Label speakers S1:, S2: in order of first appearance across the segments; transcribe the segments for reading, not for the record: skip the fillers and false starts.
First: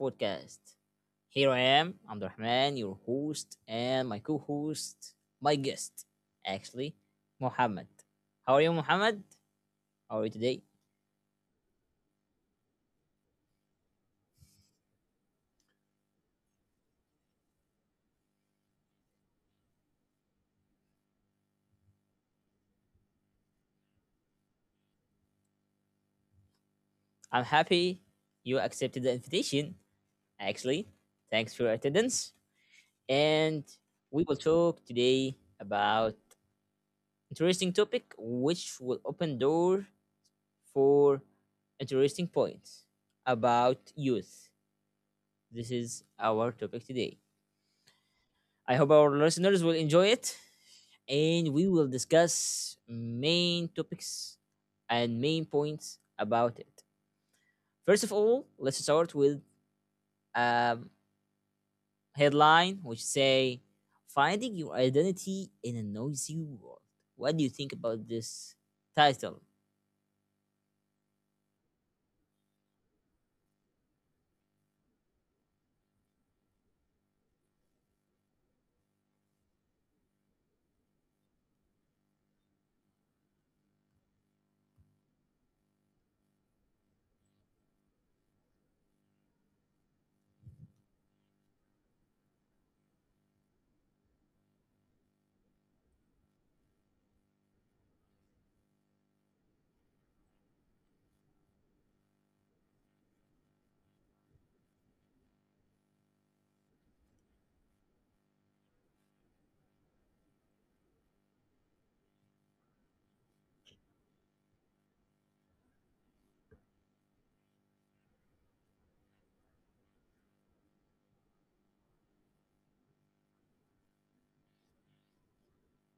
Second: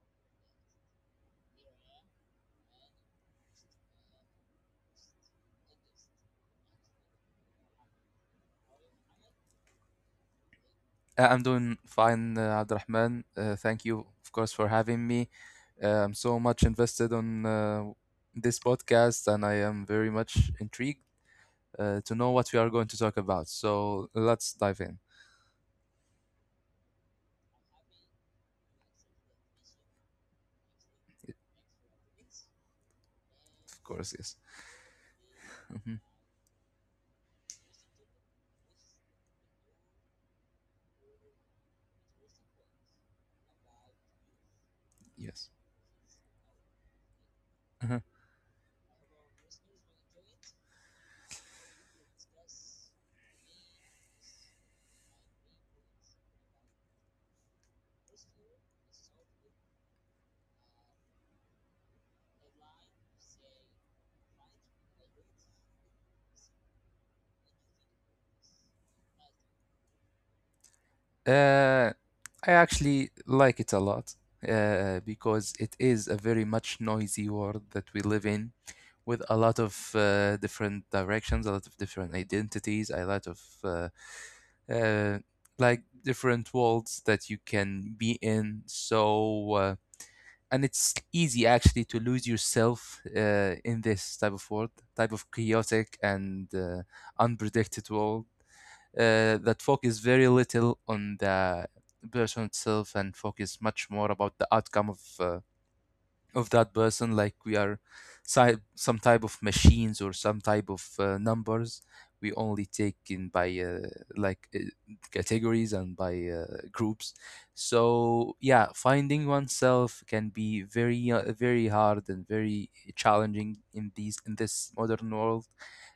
S1: podcast. Here I am, I'm Rahman, your host, and my guest, actually, Mohammed. How are you, Mohammed? How are you today?
S2: I'm doing fine, Abdurrahman. Thank you, of course, for having me. I'm so much invested on this podcast, and I am very much intrigued to know what we are going to talk about. So let's dive in.
S1: I'm happy you accepted the invitation, actually. Thanks for your attendance. And
S2: Of course,
S1: we
S2: yes.
S1: will talk today
S2: hmm
S1: about interesting topic which will open door for interesting points about youth.
S2: Yes.
S1: This is our topic today.
S2: Mhm.
S1: I hope our listeners will enjoy it and we will discuss main topics and main points about it. First of all, let's start with a headline which say finding your identity in a noisy world. What do you think about this title?
S2: Uh, I actually like it a lot because it is a very much noisy world that we live in, with a lot of different directions, a lot of different identities, a lot of uh, like different worlds that you can be in. And it's easy actually to lose yourself in this type of world, type of chaotic and unpredicted world that focus very little on the person itself and focus much more about the outcome of of that person, like we are some type of machines or some type of numbers. We only take in by like uh, categories and by groups. So yeah, finding oneself can be very very hard and very challenging in these in this modern world.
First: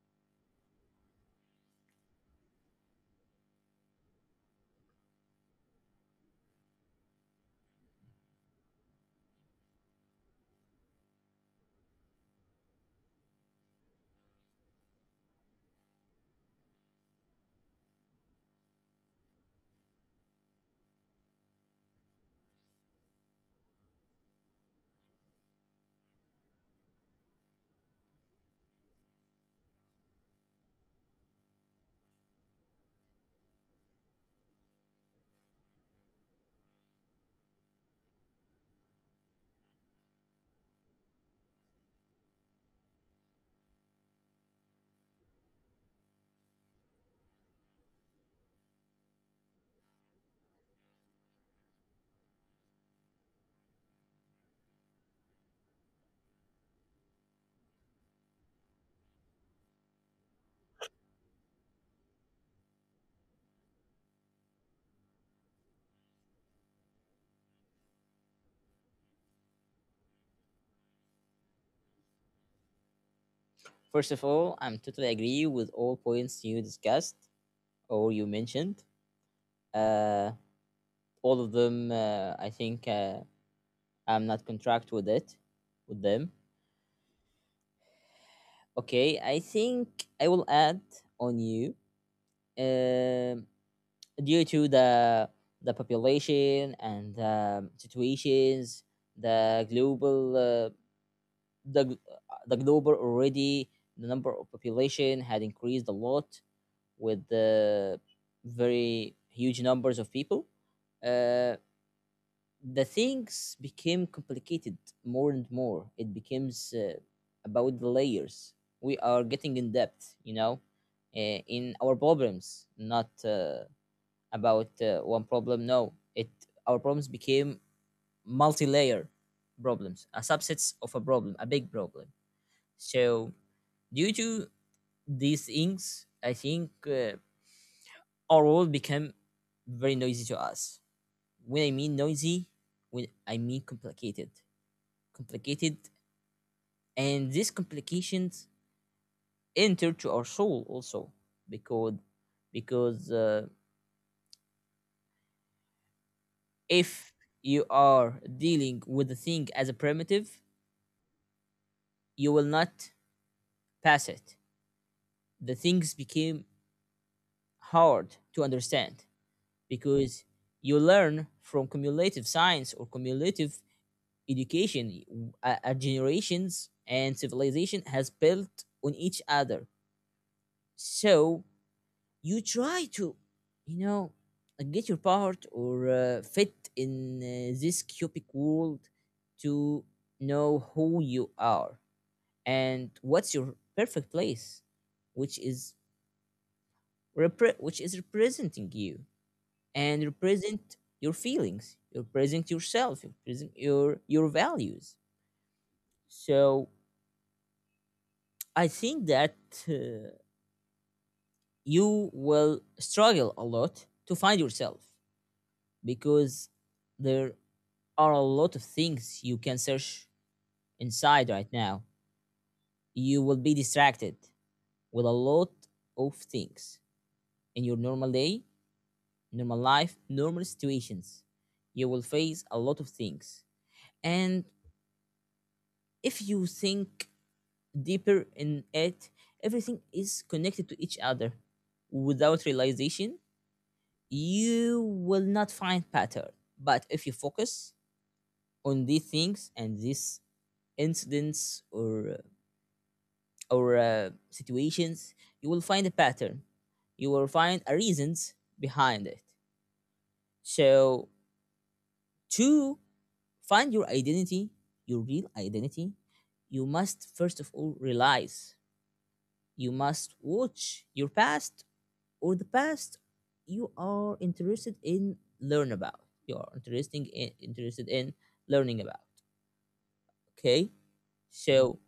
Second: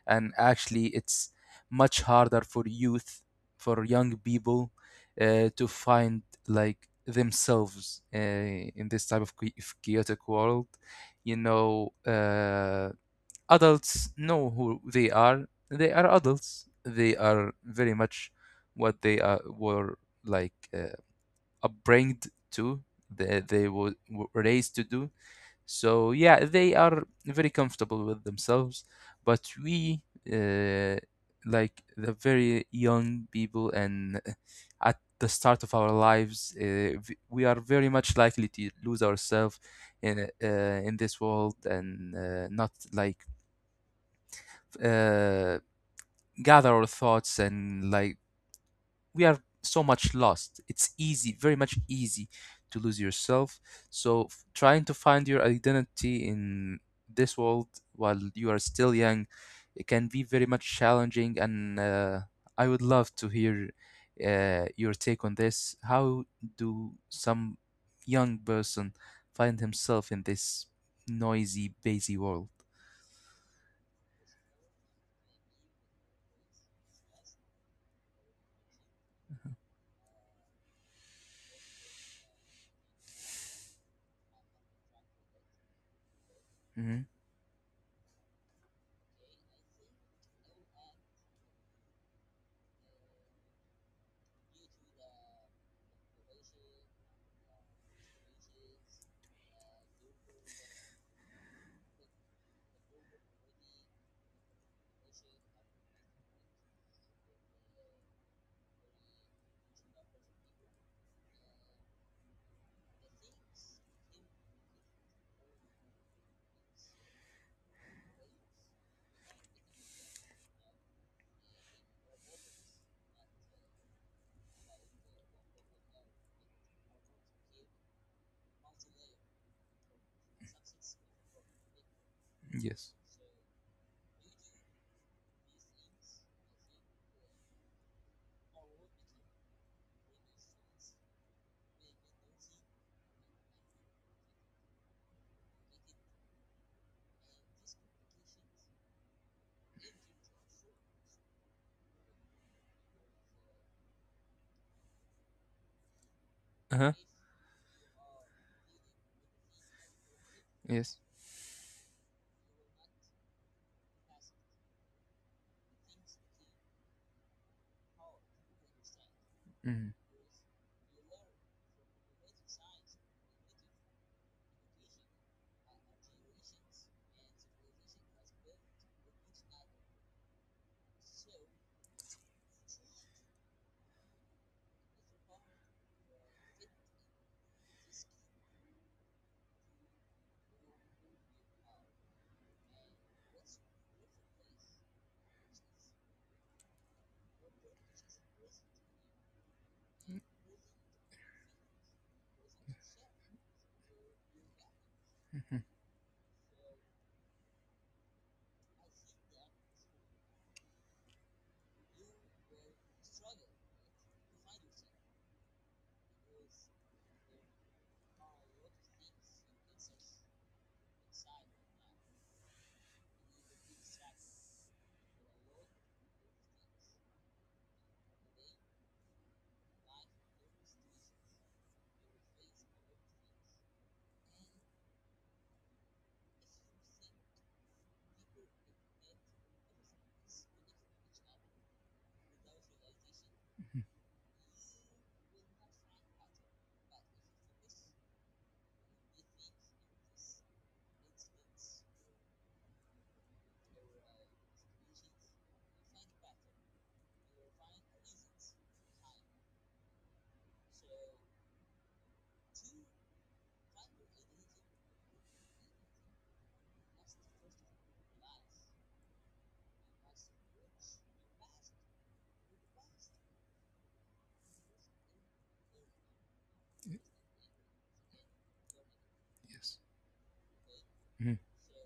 S2: And actually it's much harder for youth, for young people, to find like themselves in this type of chaotic world. You know, adults know who they are. They are adults. They are very much what they are were like upbringed to. They were raised to do. So yeah, they are very comfortable with themselves, but we uh, like the very young people and at the start of our lives, we are very much likely to lose ourselves in uh, in this world and not like uh, gather our thoughts. And like, we are so much lost. It's easy very much easy to lose yourself. So trying to find your identity in this world while you are still young, it can be very much challenging. And I would love to hear your take on this. How do some young person find himself in this noisy, busy world?
S1: First of all, I'm totally agree with all points you discussed or you mentioned. Uh, all of them, I think I'm not contract with it, with them.
S2: Hmm
S1: Okay, I think I will add on you. Um, Due to the population and situations, the global the gl- the global already the number of population had increased a lot with the very huge numbers of people. Uh, the things became complicated more and more. It becomes about the layers. We are getting in depth, you know, in our problems, not about one problem. No, it our problems became multi-layer problems, a subsets of a problem, a big problem.
S2: yes.
S1: So, due to these things, I think our world became very noisy to us. When I mean noisy, when I mean complicated, and these complications enter to our soul also because because
S2: Uh-huh.
S1: if you are dealing with the thing as a primitive,
S2: Yes.
S1: you will not pass it. The things became hard to understand
S2: hmm
S1: because you learn from cumulative science or cumulative education. Generations and civilization has built on each other. So you try to, you know, get your part or fit in this cubic world to know who you are and what's your perfect place which is which is representing you and represent your feelings, you represent yourself, you represent your values.
S2: yes.
S1: So I think that uh, you will struggle a lot to find yourself because there are a lot of things you can search inside right now. You will be distracted with a lot of things in your normal day, normal life, normal situations. You will face a lot of things. And if you think deeper in it, everything is connected to each other. Without realization, you will not find pattern. But if you focus on these things and these incidents or situations, you will find a pattern. You will find a reasons behind it. So to find your identity, your real identity, you must first of all realize you must watch your past or the past you are interested in learn about. You are interesting in, interested in learning about. Okay,
S2: Mm-hmm.
S1: so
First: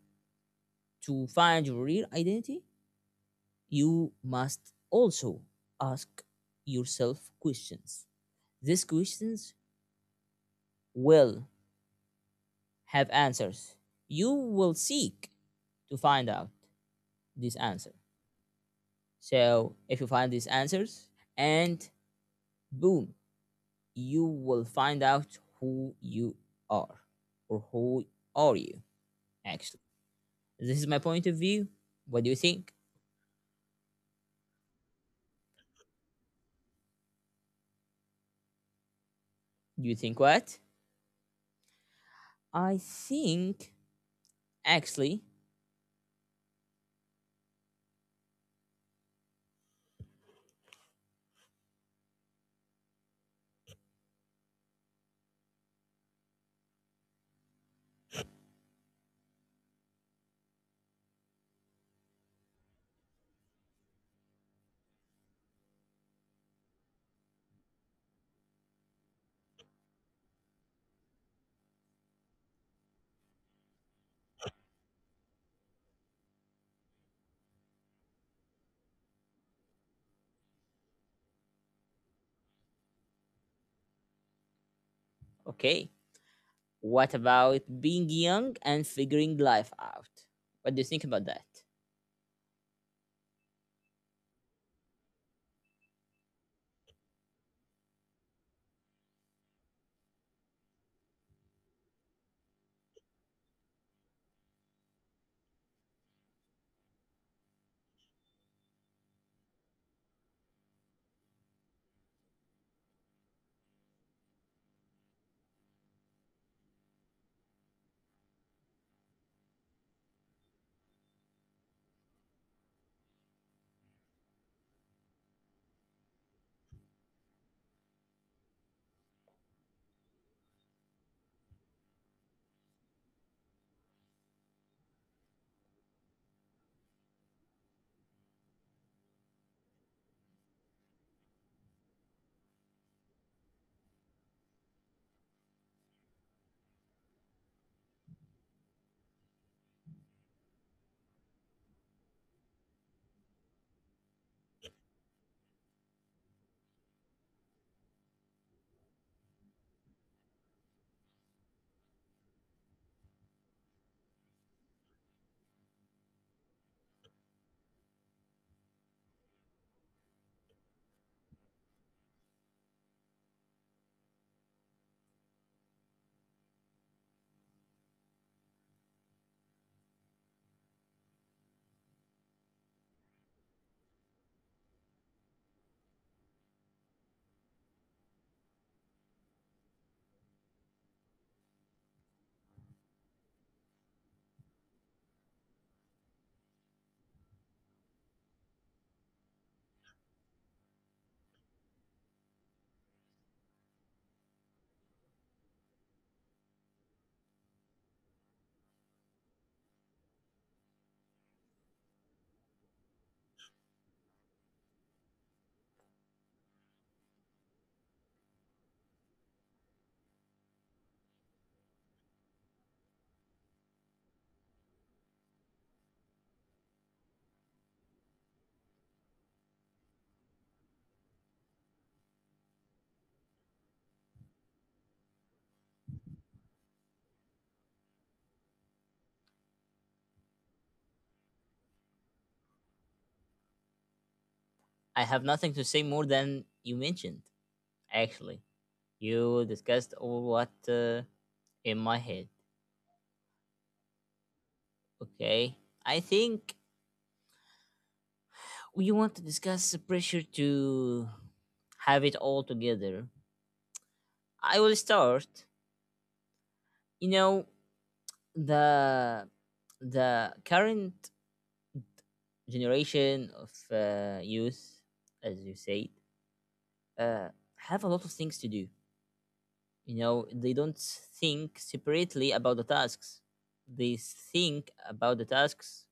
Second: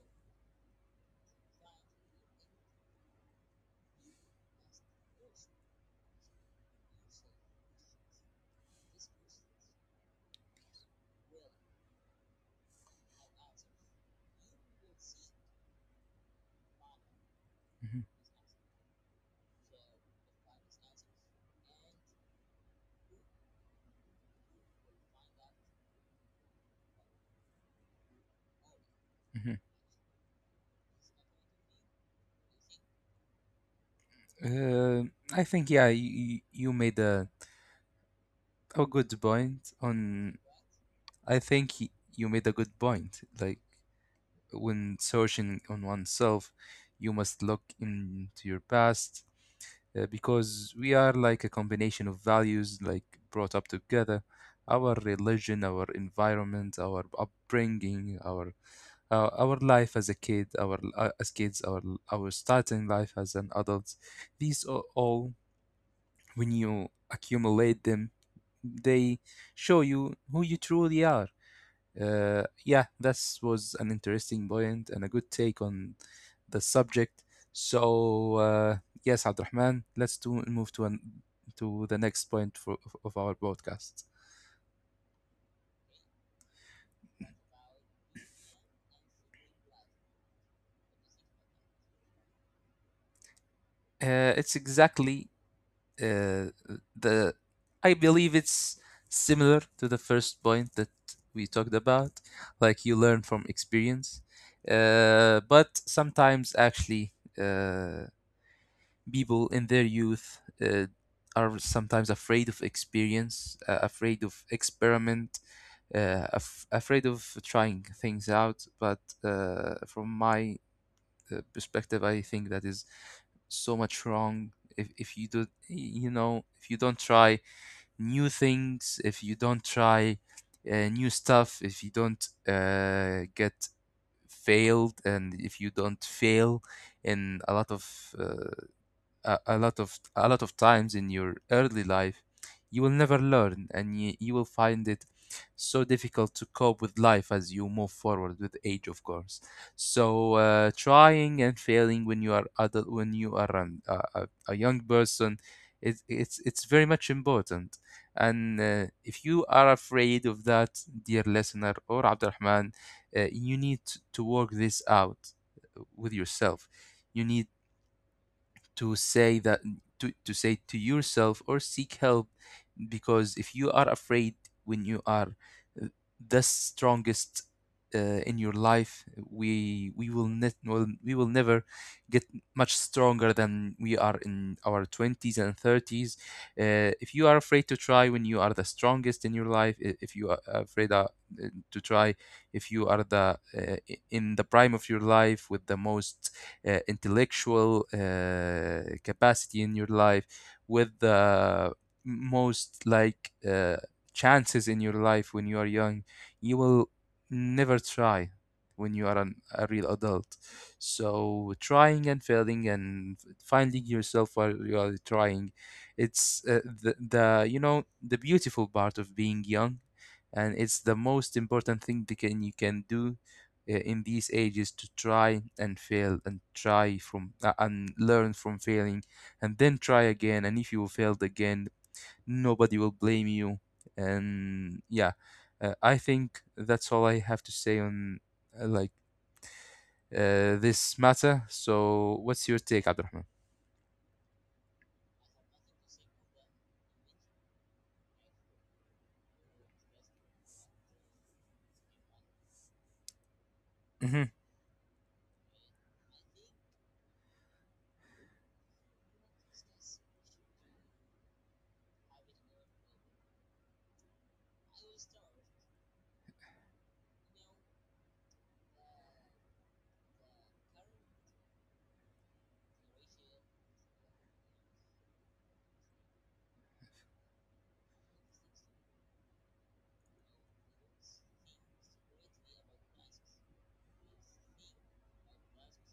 S1: to find your real identity, you must also ask yourself questions. These questions will have answers. You will seek to find out this answer.
S2: Mm-hmm.
S1: So, if you find these answers, and boom, you will find out who you are, or who are you
S2: Mhm.
S1: actually. This is my point of view. What do you think?
S2: Uh, I think, yeah, you made a good point
S1: Do you think
S2: on.
S1: what?
S2: I think you made a good
S1: I
S2: point. Like,
S1: think
S2: when
S1: actually,
S2: searching on oneself, you must look into your past because we are like a combination of values, like brought up together: our religion, our environment, our upbringing, our life as a kid, our as kids, our starting life as an adult. These are all, when you accumulate them, they show you who you truly are. Yeah, this was an interesting point and a good take on the subject. So yes, Abdurrahman, move to to the next point of our podcast.
S1: okay. What about being young and figuring life out? What do you think about that?
S2: It's exactly uh, the I believe it's similar to the first point that we talked about. Like, you learn from experience. But sometimes actually uh, people in their youth are sometimes afraid of experience, afraid of experiment, afraid of trying things out. But from my perspective, I think that is so much wrong. If you do, you know, if you don't try new things, if you don't try new stuff, if you don't get failed, and if you don't fail in a lot of a lot of a lot of times in your early life, you will never learn, and you will find it so difficult to cope with life as you move forward with age, of course. So trying and failing when you are adult, when you are a young person, it's very much important. And if you are afraid of that, dear listener or Abdurrahman, you need to work this out with yourself. You need to say that to say to yourself or seek help. Because if you are afraid when you are uh, the strongest in your life, we will never get much stronger than we are in our 20s and 30s. If you are afraid to try when you are the strongest in your life, if you are afraid to try, if you are the in the prime of your life with the most intellectual capacity in your life, with the most chances in your life when you are young, you will never try when you are a real adult. So trying and failing and finding yourself while you are trying, it's the, you know, the beautiful part of being young. And it's the most important thing that can you can do in these ages: to try and fail and try from and learn from failing and then try again. And if you failed again, nobody will blame you. And yeah, I think that's all I have to say on uh, like this matter. So what's your take, Abdurrahman?
S1: I have nothing to say more than you mentioned, actually. You discussed all what in my head.
S2: Mhm.
S1: Okay. I think we want to discuss the pressure to have it all together. I will start. You know, the the current generation of youth, as you said, uh, have a lot of things to do. You know, they don't think separately about the tasks. They think about the tasks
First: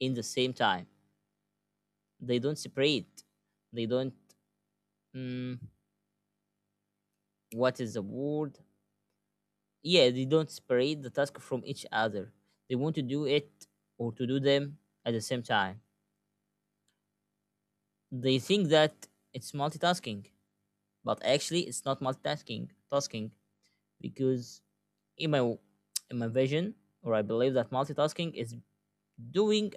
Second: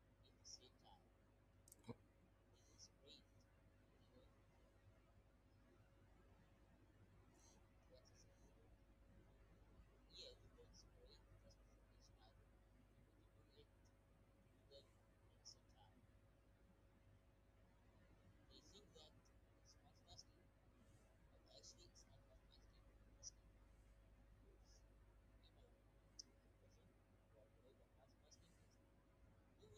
S1: in the same time. They don't separate. They don't, mm, what is the word, yeah, they don't separate the task from each other. They want to do it or to do them at the same time. They think that it's multitasking, but actually it's not multitasking tasking because in my vision, or I believe that multitasking is doing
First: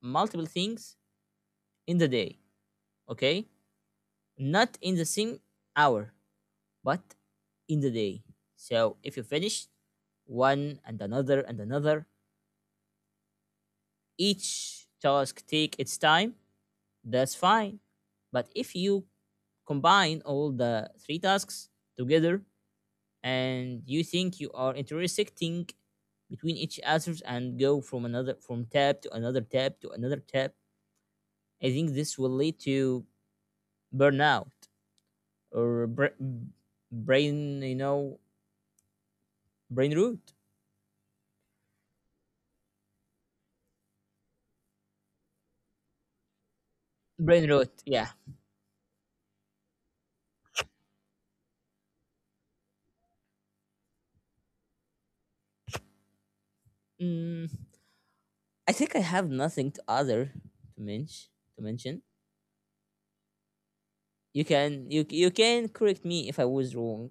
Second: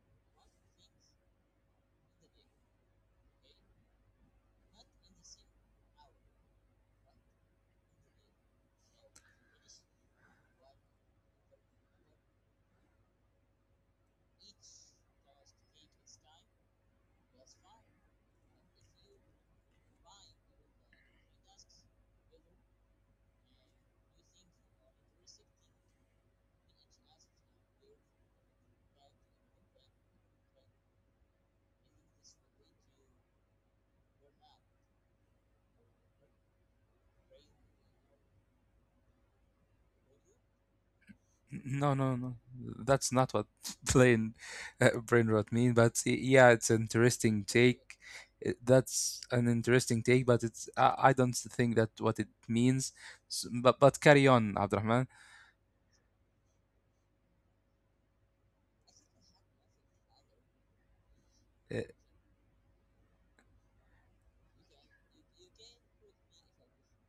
S1: multiple things in the day, okay, not in the same hour, but in the day. So if you finish one and another and another, each task take its time, that's fine. But if you combine all the three tasks together and you think you are intersecting between each others and go from another from tab to another tab to another tab, I think this will lead to burnout or brain, you know, brain root.
S2: No, no, no, that's not what plain brain rot mean. But yeah, it's an interesting
S1: Brain root,
S2: take.
S1: yeah.
S2: That's an interesting take, but it's I don't think that what it means. S But carry on, Abdurrahman.
S1: mm, I think I have nothing to mention to
S2: Uh,
S1: mention. You can, you can correct me if I was wrong.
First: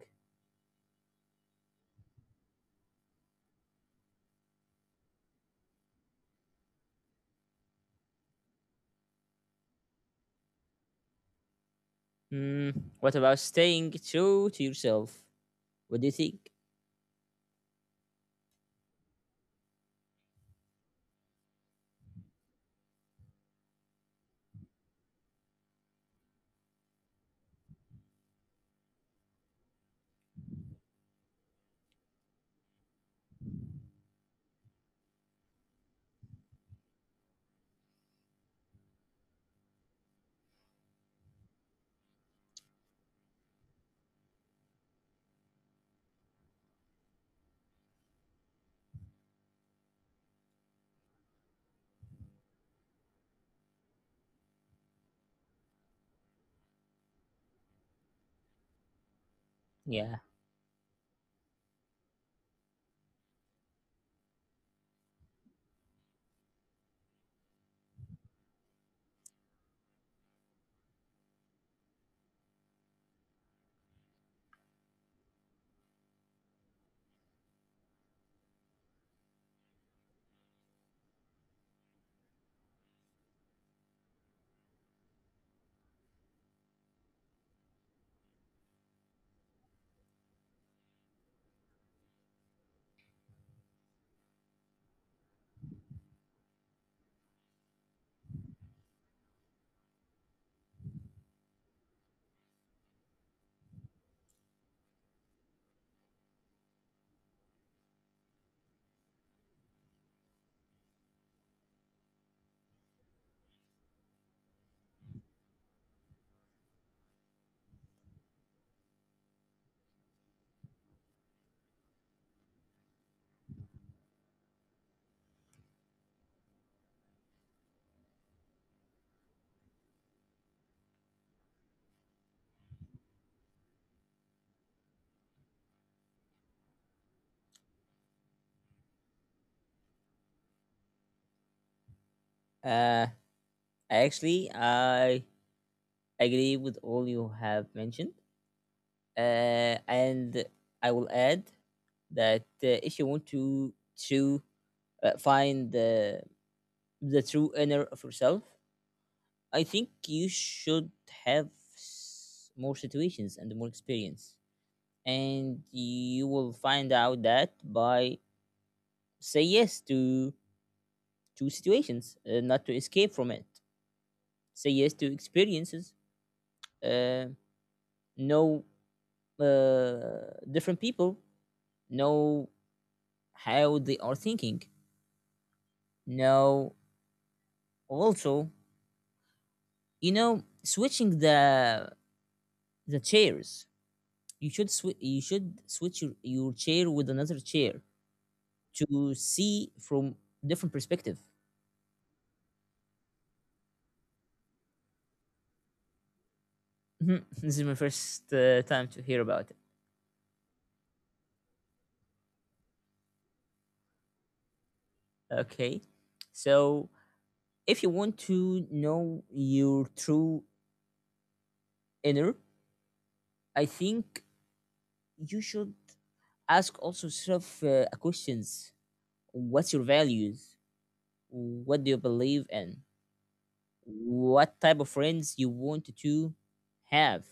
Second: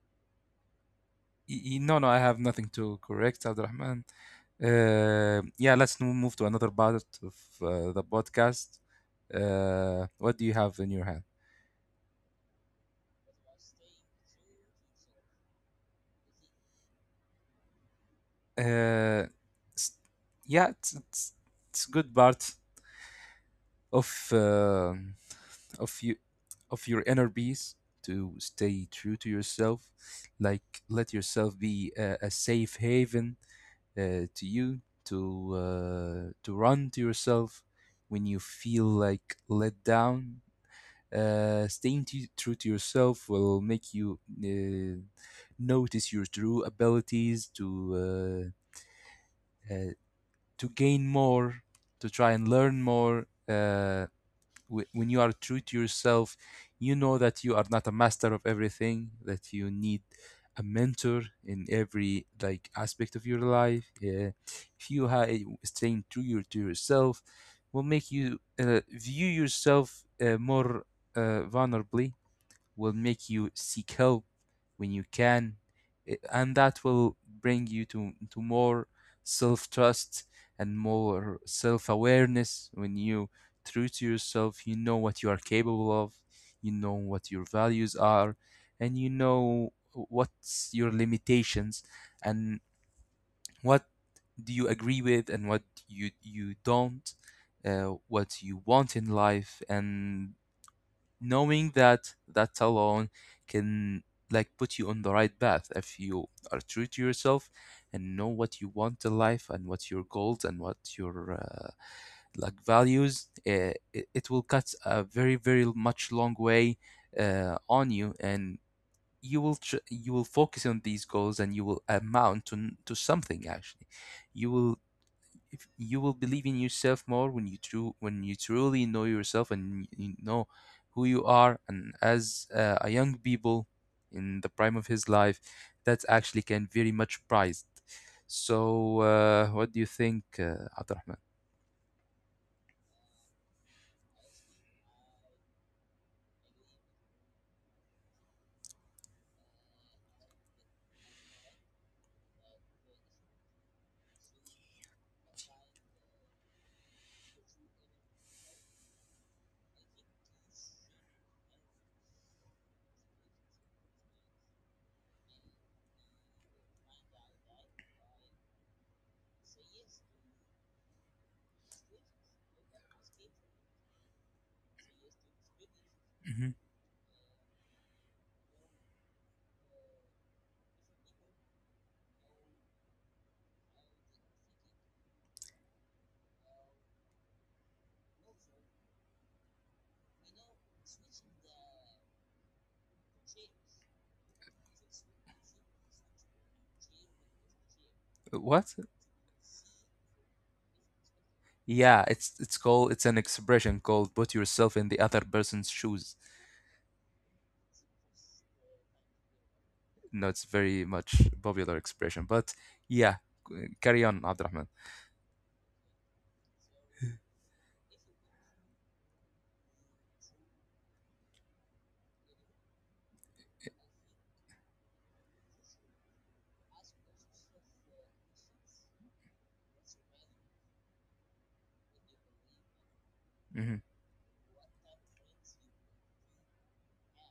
S2: no, no, I have nothing to correct, Abdurrahman. Yeah, let's now move to another part of the podcast. What do you have in your hand?
S1: mm, what about staying true to yourself? What do you think?
S2: Uh, s- yeah, it's a good part of uh, of you, of your inner peace to stay true to yourself. Like, let yourself be a safe haven to you, to run to yourself when you feel like let down. Staying true to yourself will make you uh, notice your true abilities, uh, uh, to gain more, to try and learn more. When you are true to yourself, you know that you are not a master of everything, that you need
S1: Yeah,
S2: a mentor in every like aspect of your life. Yeah. If you ha- eh, staying true your, to yourself will make you view yourself more vulnerably, will make you seek help when you can. And that will bring you to more self-trust and more self-awareness. When you true to yourself, you know what you are capable of, you know what your values are, and you know what's your limitations, and what do you agree with and what you don't, what you want in life. And knowing that, that alone can like put you on the right path. If you are true to yourself and know what you want in life, and what your goals, and what your values, it will cut a very very much long way on you. And you will focus on these goals, and you will amount to something actually. You will if you will believe in yourself more, when you true when you truly know yourself and you know who you are. And as a young people in the prime of his life, that actually can very much prized. So what do you think, Abdurrahman?
S1: uh actually I agree with all you have mentioned. And I will add that if you want to find the true inner of yourself, I think you should have more situations and more experience. And you will find out that by say yes to situations, not to escape from it. Say yes to experiences.
S2: Mhm.
S1: Uh, know different people. Know how they are thinking. Know also, you know, switching the chairs. You should you should switch your chair with another chair
S2: What?
S1: to see from different perspective.
S2: Yeah, it's an expression called put yourself in the other person's shoes.
S1: Mhm. This is my first time to hear about it.
S2: No, it's very much popular expression, but yeah, carry on, Abdurrahman.
S1: Okay, so if you want to know your true inner, I think you should ask also yourself questions. What's your values? What do you believe in? What type of friends you want to have?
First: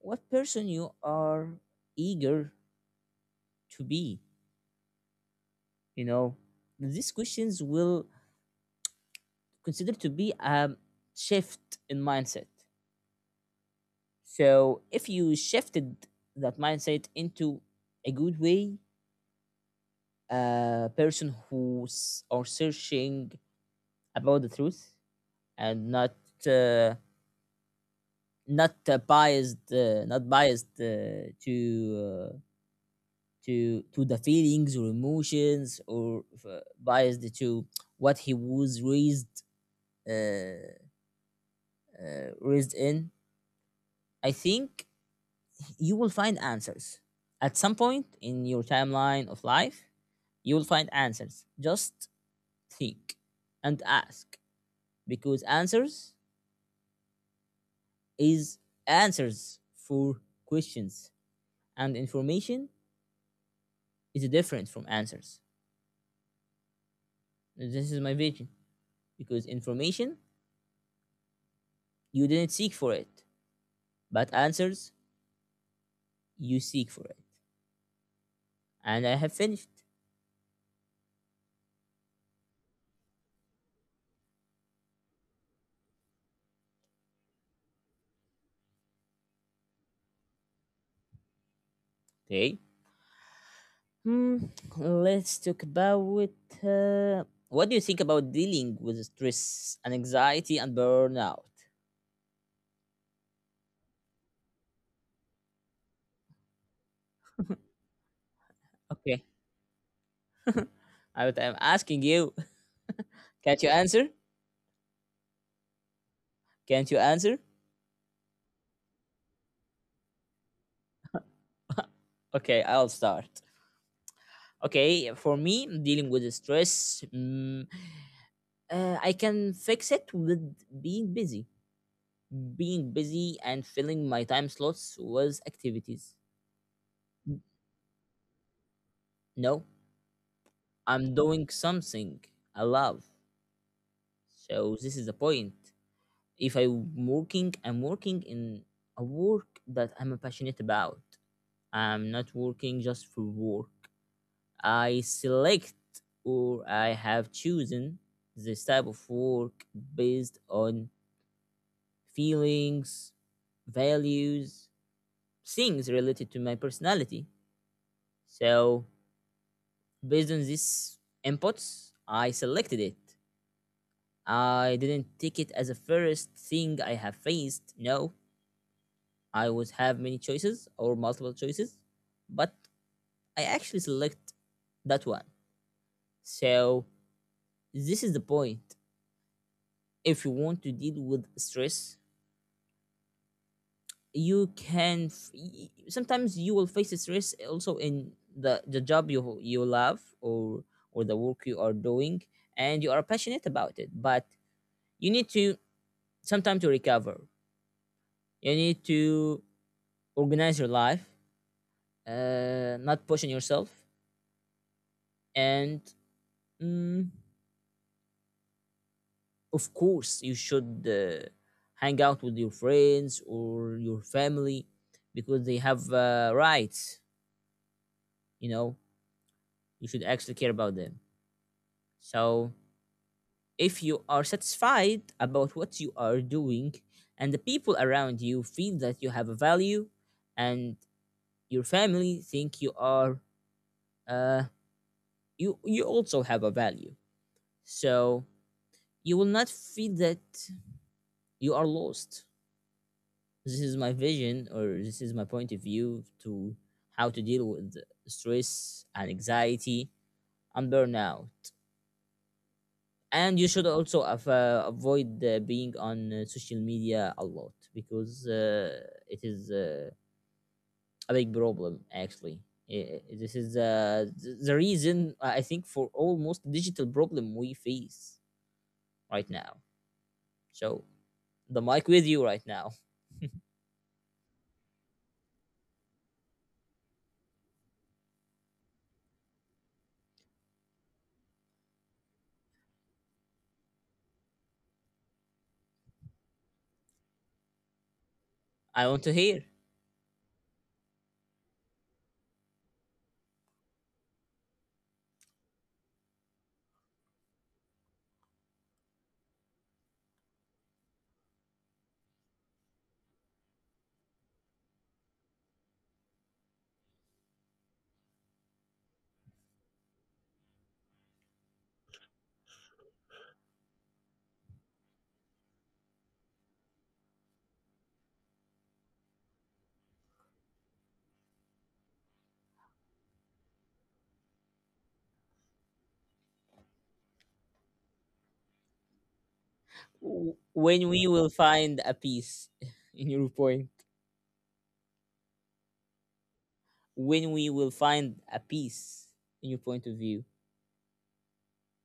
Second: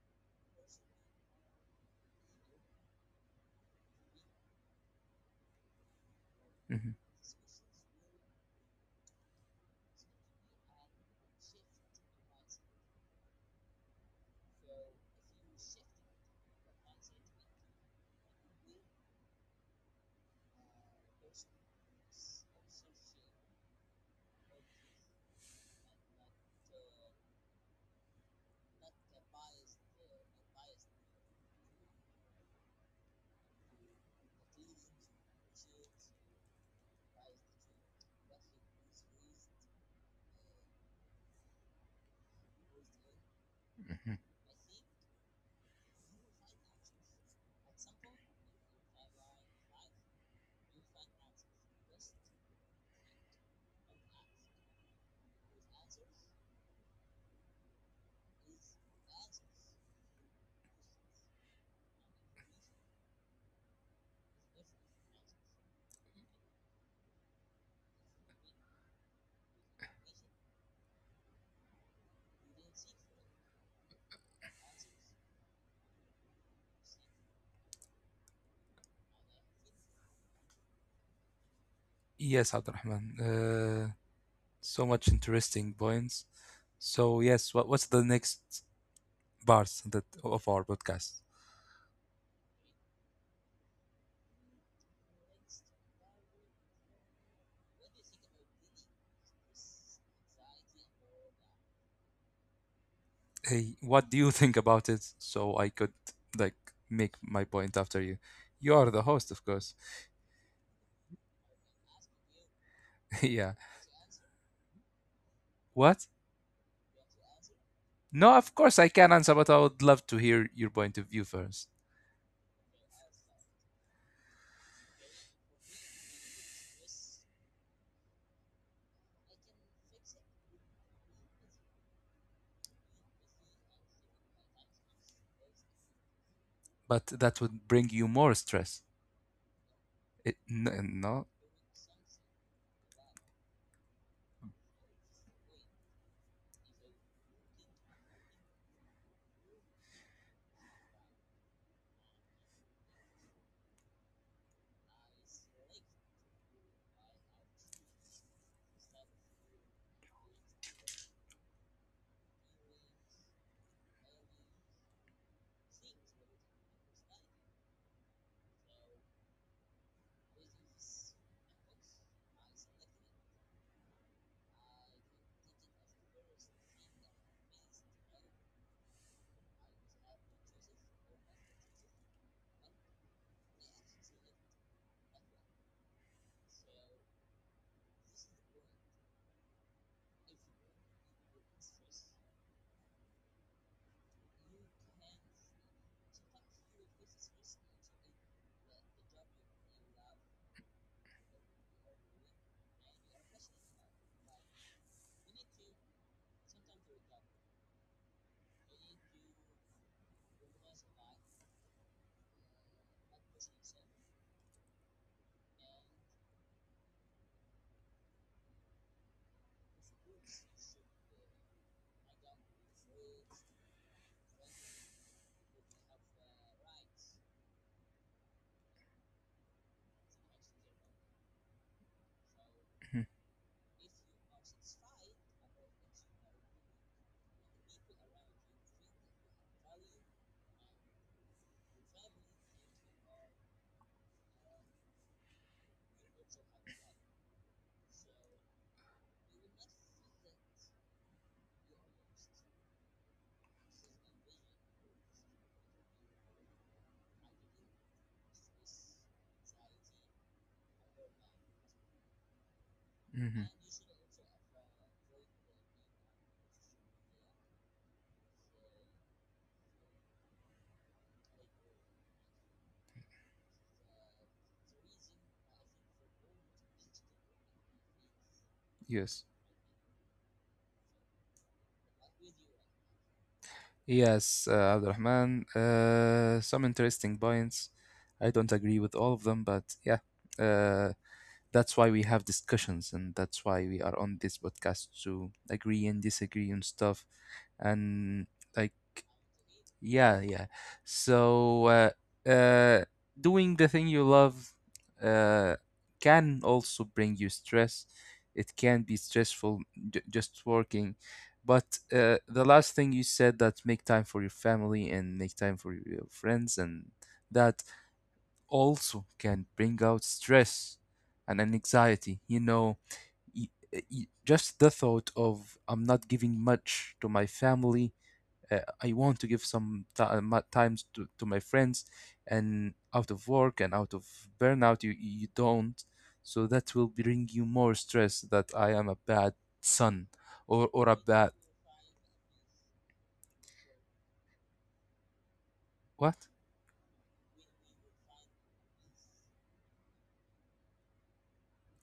S1: What person you are eager to be, you know?
S2: Hmm
S1: These questions will consider to be a shift in mindset. So if you shifted that mindset into a good way, a person who's are searching about the truth and uh, not biased, not biased uh, to the feelings or emotions, or biased to what he was raised uh, raised in, I think you will find answers. At some point in your timeline of life, you will find answers. Just think and ask, because answers is answers for questions, and information is different from answers. This is my vision, because information you didn't seek for it, but answers you seek for it. And I have finished.
S2: Yes, Abdurrahman. So much interesting points. So yes, what, what's the next part that of our podcast?
S1: Okay. Hmm, let's talk about, uh, what do you think about dealing with stress and anxiety and burnout?
S2: Hey, what do you think about it? So I could like make my point after you. You are the
S1: Okay,
S2: host, of course.
S1: I, I'm asking you.
S2: Yeah.
S1: Can't you answer?
S2: What?
S1: Can't you answer?
S2: No, of course I can answer, but I would love to hear your point of view first.
S1: Okay, I'll start. Okay, for me, dealing with the stress, I can fix it with being busy. Being busy and filling my time slots with activities.
S2: But that would bring you more stress.
S1: No, I'm
S2: No.
S1: doing something I love. So this is the point. If I'm working, I'm working in a work that I'm passionate about. I'm not working just for work. I select, or I have chosen this type of work based on feelings, values, things related to my personality. So, based on these inputs, I selected it. I didn't take it as a first thing I have faced. No, I would have many choices or multiple choices, but I actually select that one. So this is the point. If you want to deal with stress, you can. Sometimes you will face stress also in the job you love, or the work you are doing, and you are passionate about it. But you need to some time to recover. You need to organize your life, not pushing yourself, and, mm, of course, you should hang out with your friends or your family because they have rights. You know, you should actually care about them. So, if you are satisfied about what you are doing and the people around you feel that you have a value and your family think you are uh you also have a value, so you will not feel that you are lost. This is my vision, or this is my point of view to how to deal with stress and anxiety and burnout. And you
S2: Mhm.
S1: should also avoid being on social media a lot, because it is, a big problem actually. This is the reason I think for almost digital problem we face
S2: Yes.
S1: right now. So the mic with you right now.
S2: Yes, Abdul Rahman, some interesting points. I don't agree with all of them, but yeah, uh, that's why we have discussions, and that's why we are on this podcast: to agree and disagree on stuff. And like,
S1: I want to hear
S2: yeah, yeah. So, uh, doing the thing you love uh, can also bring you stress. It can be stressful, just working. But the last thing you said, that make time for your family and make time for your friends, and that also can bring out stress and an anxiety. You know, y- just the thought of I'm not giving much to my family. I want to give times to my friends and out of work and out of burnout. You don't, so that will bring you more stress that I am a bad son, or
S1: when
S2: a
S1: we will
S2: bad
S1: find a peace in your point,
S2: what.
S1: when we will find a peace in your point of view.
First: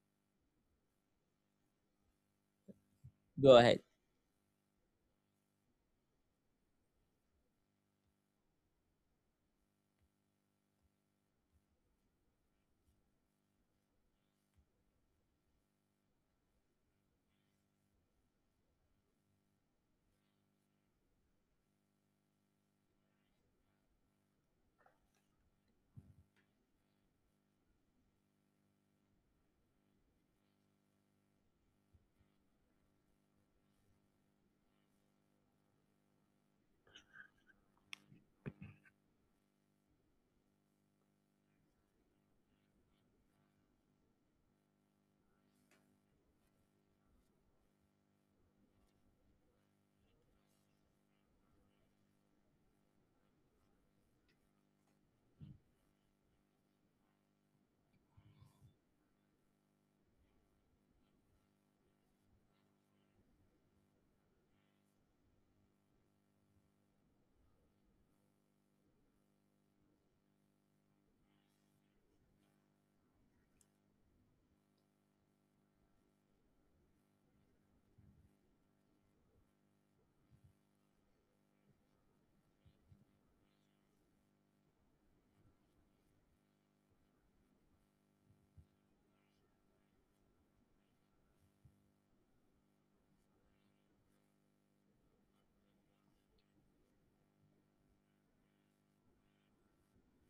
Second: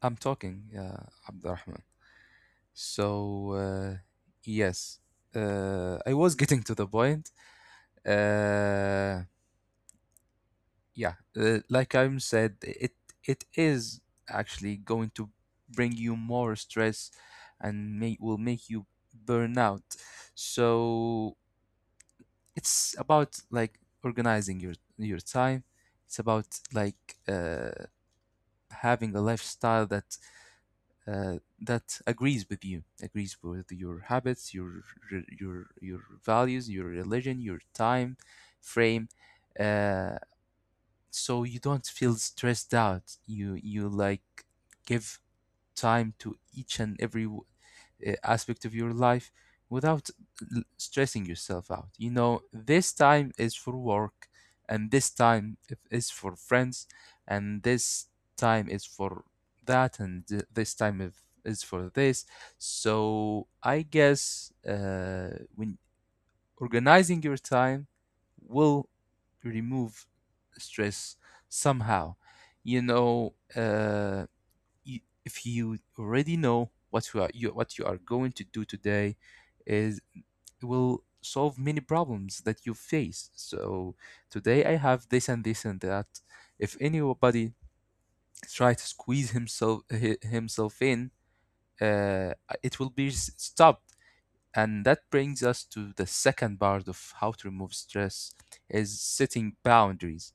S2: I'm talking, yeah, Abdurrahman. so
S1: Go ahead.
S2: uh, yes. I was getting to the point. uh, Yeah, like I'm said, it is actually going to bring you more stress and may, will make you burn out. So it's about like organizing your time. It's about like having a lifestyle that that agrees with you, agrees with your habits, your values, your religion, your time frame. Uh, so you don't feel stressed out. You like give time to each and every aspect of your life without stressing yourself out. You know, this time is for work, and this time is for friends, and this time is for that, and this time is for this. So I guess, when organizing your time will remove stress somehow. You know, if you already know what you are going to do today, is it will solve many problems that you face. So today I have this and this and that. If anybody try to squeeze himself in, uh, it will be stop, and that brings us to the second part of how to remove stress is setting boundaries.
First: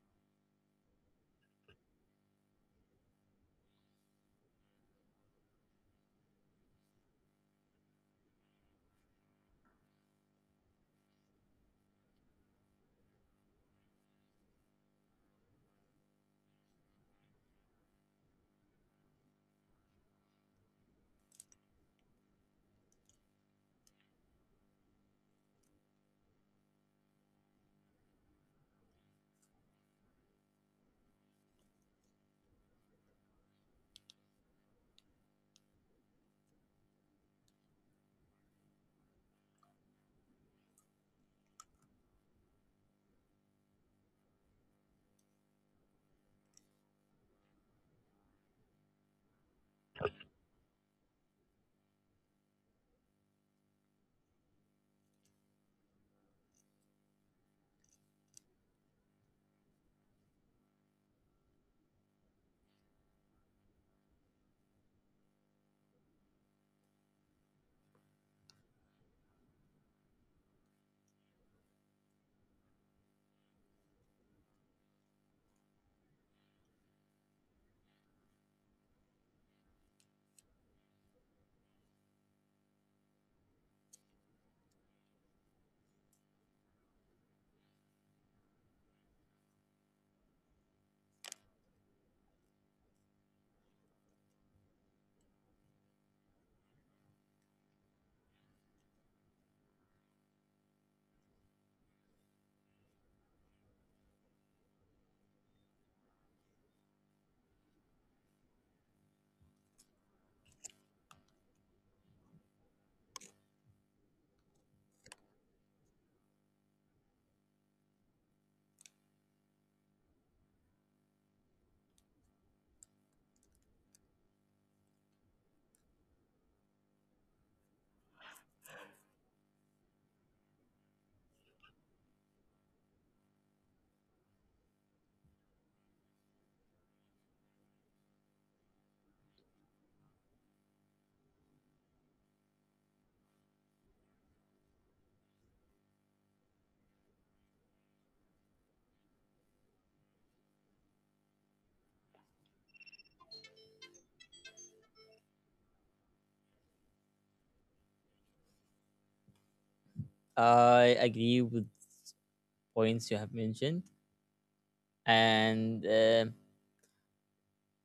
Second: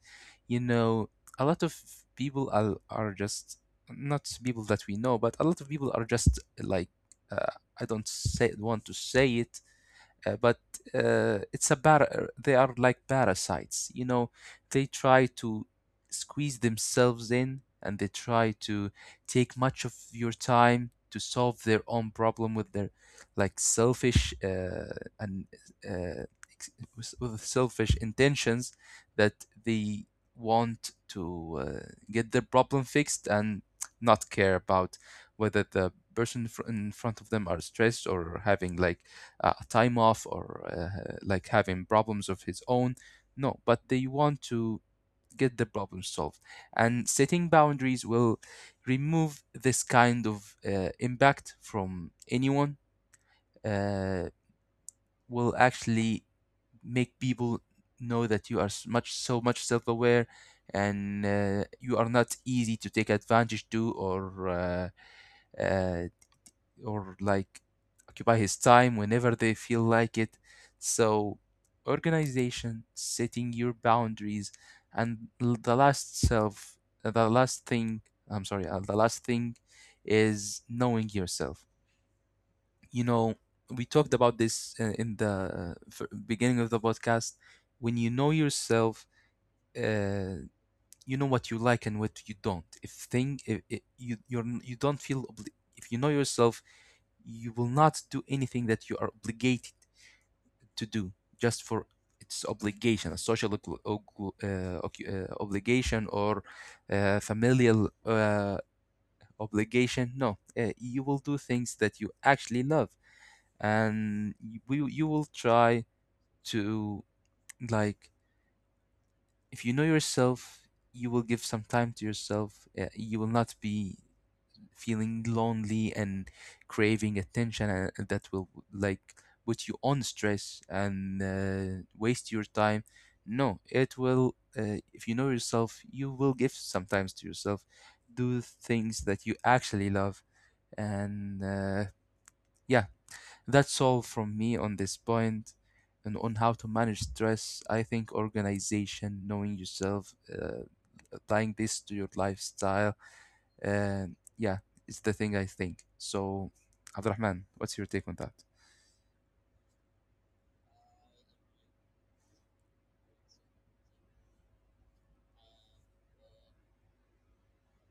S2: You know, a lot of people are just not people that we know, but a lot of people are just like, uh, I don't say want to say it, but it's a they are like parasites. You know, they try to squeeze themselves in and they try to take much of your time to solve their own problem with their like selfish, and uh, ex- with selfish intentions, that they want to get their problem fixed and not care about whether the person in front of them are stressed or having like time off or like having problems of his own. No, but they want to get the problem solved. And setting boundaries will remove this kind of impact from anyone, uh, will actually make people know that you are s- much so much self-aware, and you are not easy to take advantage to, uh, or like occupy his time whenever they feel like it. So, organization, setting your boundaries, and the last thing, I'm sorry, the last thing is knowing yourself. You know, we talked about this in the beginning of the podcast. When you know yourself, uh, you know what you like and what you don't. If thing, if you you're, n- you don't feel obli- If you know yourself, you will not do anything that you are obligated to do just for its obligation, a social uh, obligation, or familial obligation. No, you will do things that you actually love, and you will try to, like, if you know yourself, you will give some time to yourself. You will not be feeling lonely and craving attention, that will like put you on stress and waste your time. No, it will if you know yourself, you will give sometimes to yourself, do things that you actually love. And yeah That's all from me on this point. And on how to manage stress, I think organization, knowing yourself, applying this to your lifestyle, and yeah, it's the thing I think. So, Abdurrahman, what's your take on that?
S1: I agree with points you have mentioned, and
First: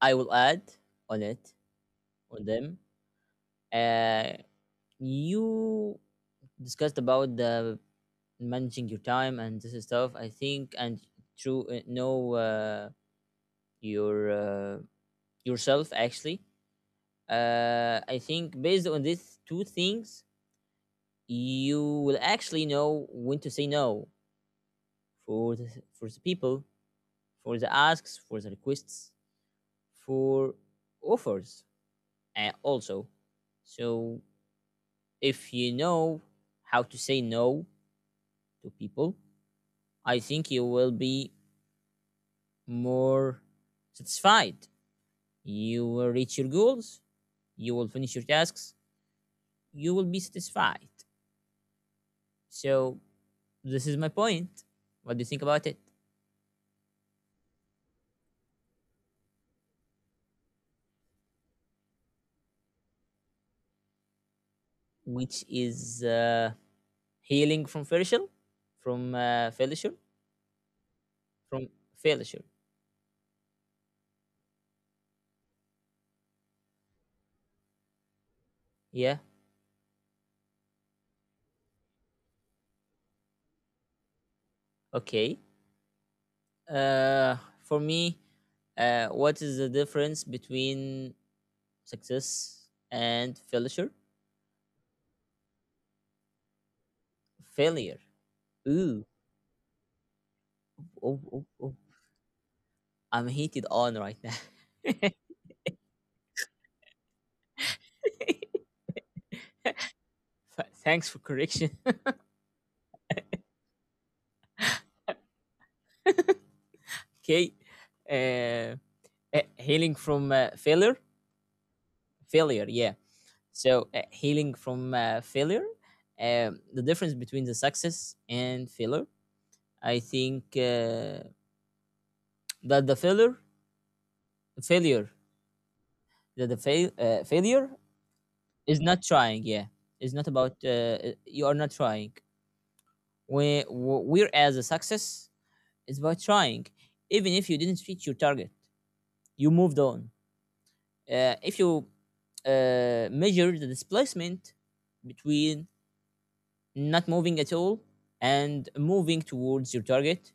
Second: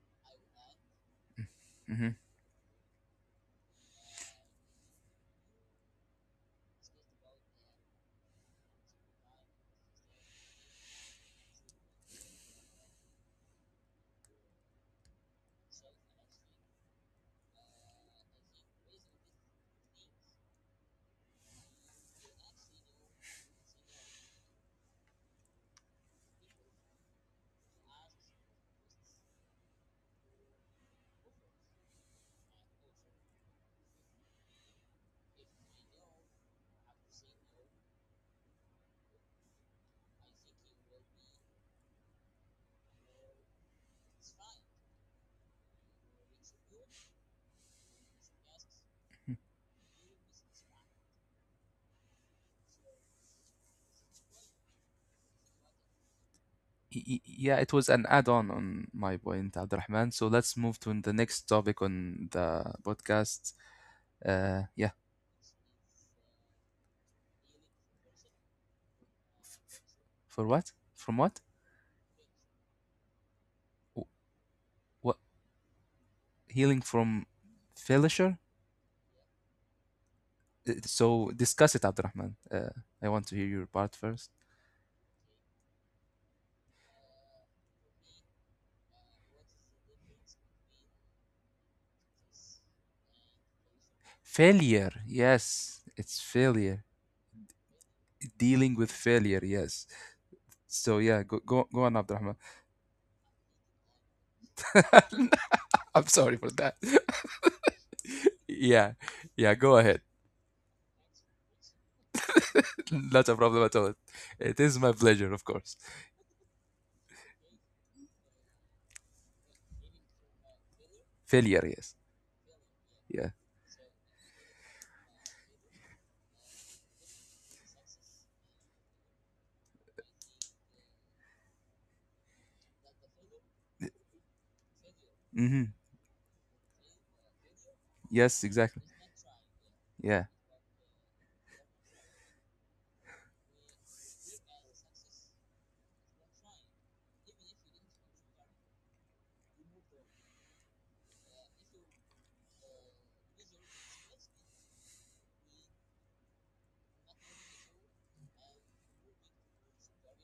S1: I will add on it,
S2: Hmm.
S1: on them. uh, you discussed about the managing your time and this is stuff I think. And through know your yourself actually. I think based on these two things, you will actually know when to say no for the, for the people, for the asks, for the requests, for offers, and also. So if you know how to say no to people, I think you will be more satisfied. You will reach your goals. You will finish your tasks. You will be satisfied. So this is my point. What do you think about it?
S2: Yeah, it was an add-on on my point, Abdurrahman. So let's move to the next topic on the podcast. Yeah.
S1: Which is healing from failure, from failure,
S2: For what? From what?
S1: from failure.
S2: Wh- What, healing from failure?
S1: Yeah.
S2: So discuss it, Abdurrahman. I want to hear your part first.
S1: Okay. Uh, for me, what is the difference between success and failure?
S2: Failure, yes, it's failure.
S1: Failure.
S2: Dealing with
S1: Ooh.
S2: failure, yes. So
S1: Oh,
S2: yeah,
S1: oh,
S2: go
S1: oh.
S2: go go on, Abdurrahman.
S1: I'm heated on right now.
S2: I'm sorry for that. Yeah, yeah, go ahead.
S1: Thanks for correction.
S2: Not a problem at all. It is my pleasure, of course.
S1: Okay. Uh, healing from failure.
S2: Failure, yes.
S1: Failure. Yeah.
S2: Yeah.
S1: So, healing from failure, the difference between the success and failure, I think that the failure,
S2: Mm-hmm.
S1: that failure
S2: Yes,
S1: is
S2: exactly.
S1: not trying. Yeah, it's not
S2: Yeah.
S1: about you are not trying. We're as a success, it's about trying. Even if you didn't reach your target, you moved on. If you measure the displacement between not moving at all and moving towards your target,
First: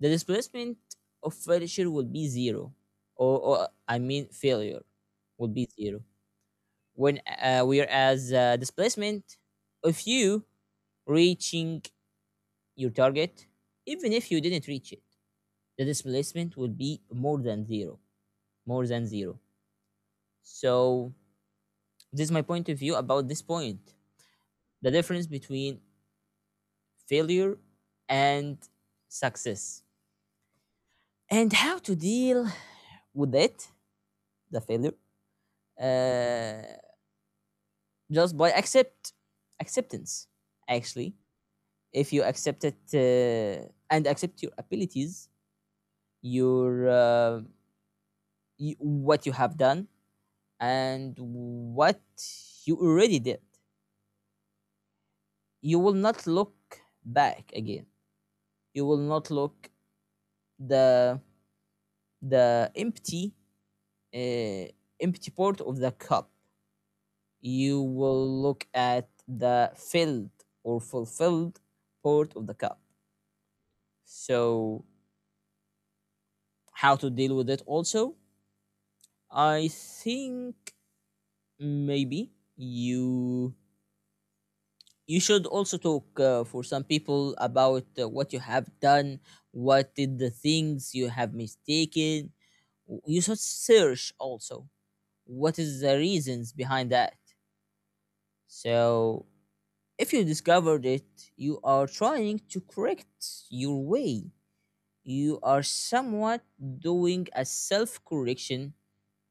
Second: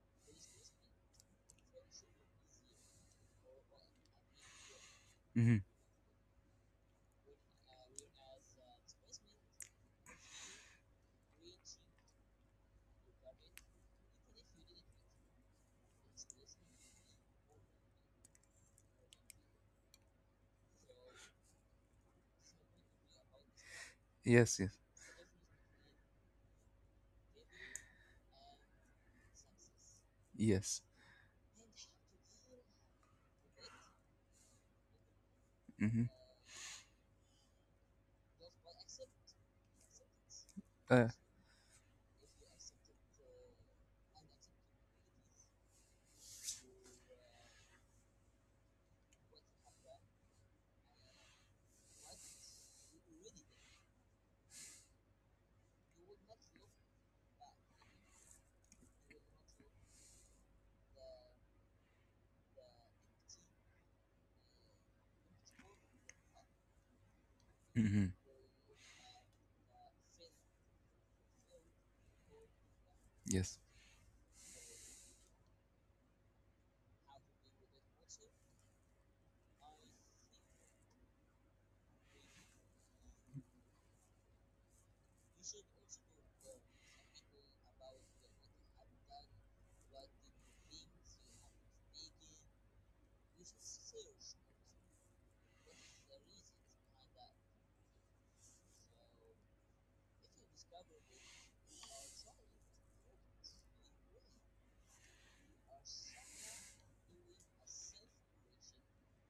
S1: the displacement of failure will be zero, or I mean failure will
S2: Mm-hmm.
S1: be zero. When whereas displacement of you reaching your target, even if you didn't reach it, the displacement will be more than zero, more than zero. So this is my point of view about this point:
S2: Yes, yes,
S1: the difference between failure and success,
S2: yes.
S1: and how to deal with it, the failure,
S2: Mm-hmm.
S1: uh, just by accept, acceptance
S2: Uh,
S1: actually. If you accept it and accept your abilities, your, what you have done and what you already did, you will not look back again. You will not look the the empty, uh, empty part of the cup. You
S2: mm-hmm.
S1: will look at the filled or fulfilled part of the cup.
S2: Yes.
S1: So, how to deal with it also? I think maybe you you should also talk for some people about what you have done, what did the things you have mistaken. You should search also what is the reasons behind that. So if you discovered it, you are trying to correct your way. You are somewhat doing a self correction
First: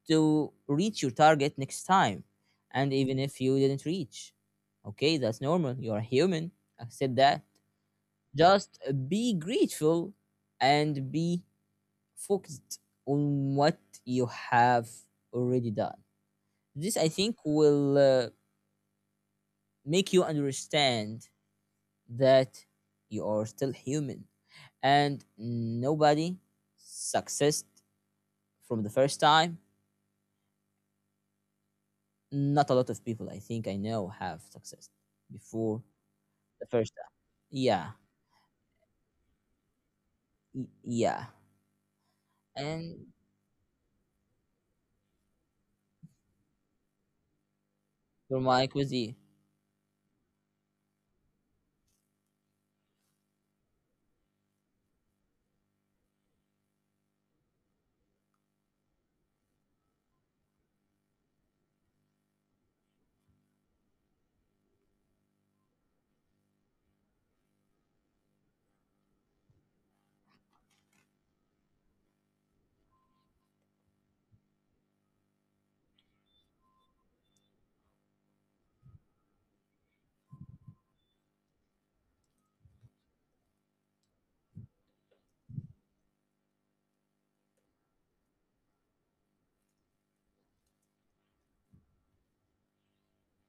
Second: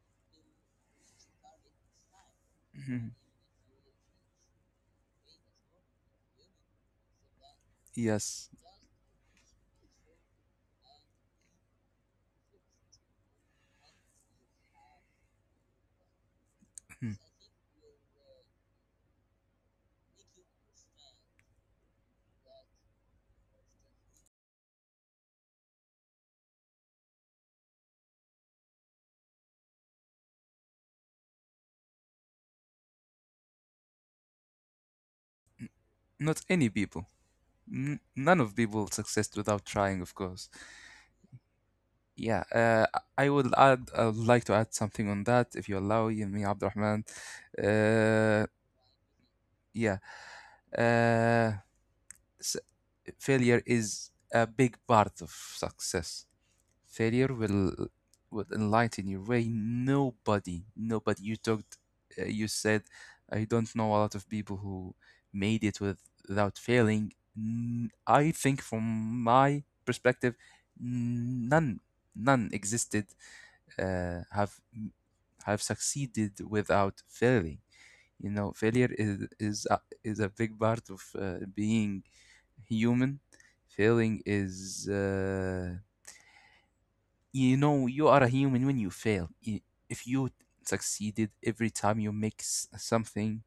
S1: to reach your target next time. And
S2: Mm-hmm.
S1: even if you didn't reach, okay, that's normal. You're human. Accept that.
S2: Yes.
S1: Just be grateful and be focused on what you have already done. This, I
S2: Mhm.
S1: think, will make you understand that you are still human and nobody successed from the first time. Not a lot of people I think I know have successed before
S2: Not
S1: the
S2: any
S1: first
S2: people.
S1: time. Yeah,
S2: None of people success without trying, of course.
S1: yeah.
S2: Yeah,
S1: And
S2: I would like to add something on that, if you allow me, Abdurrahman.
S1: for
S2: Uh,
S1: my quiz,
S2: yeah. Uh, s- Failure is a big part of success. Failure will enlighten your way. Nobody, nobody. You said, I don't know a lot of people who made it without failing. I think, from my perspective, none, none existed. Have succeeded without failing. You know, failure is a big part of being human. Failing is, you know, you are a human when you fail. If you succeeded every time you make something,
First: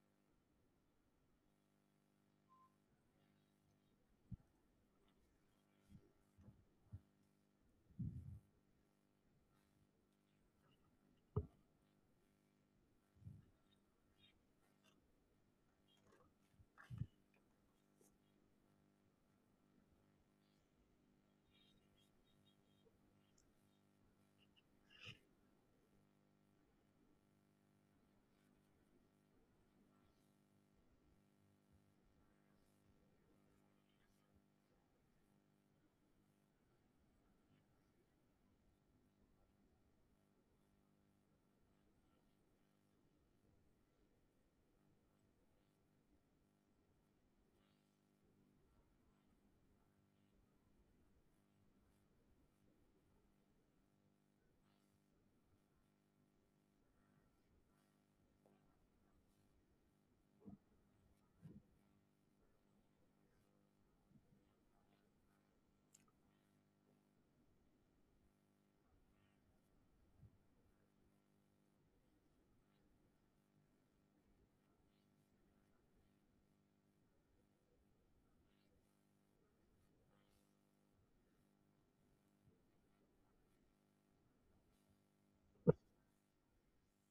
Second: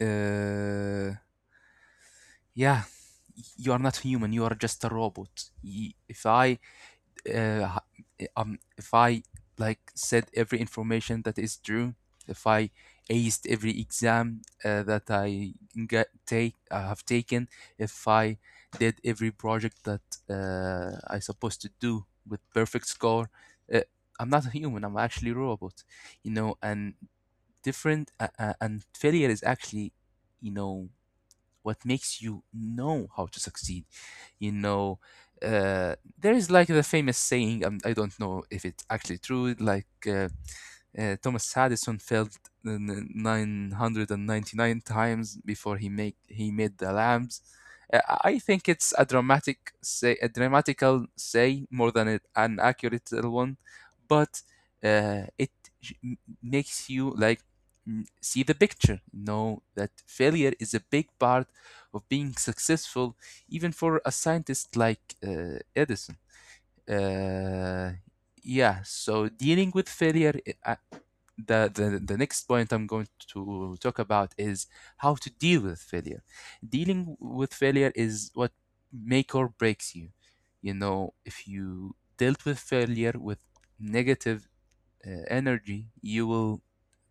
S2: uh, yeah, you are not human. You are just a robot. Y- If I uh, if I like said every information that is true, if I aced every exam that I get take I have taken, if I did every project that I supposed to do with perfect score, uh, I'm not a human. I'm actually a robot, you know. And failure is actually, you know, what makes you know how to succeed. You know, there is like the famous saying, I don't know if it's actually true, Thomas Addison failed 999 times before he made the lamps. I think it's a dramatic say, a dramatical say more than it, an accurate one, but it makes you like see the picture. Know that failure is a big part of being successful, even for a scientist like, Edison. Uh, yeah, so dealing with failure, i- the next point I'm going to talk about is how to deal with failure. Dealing with failure is what make or breaks you. You know, if you dealt with failure with negative energy, you will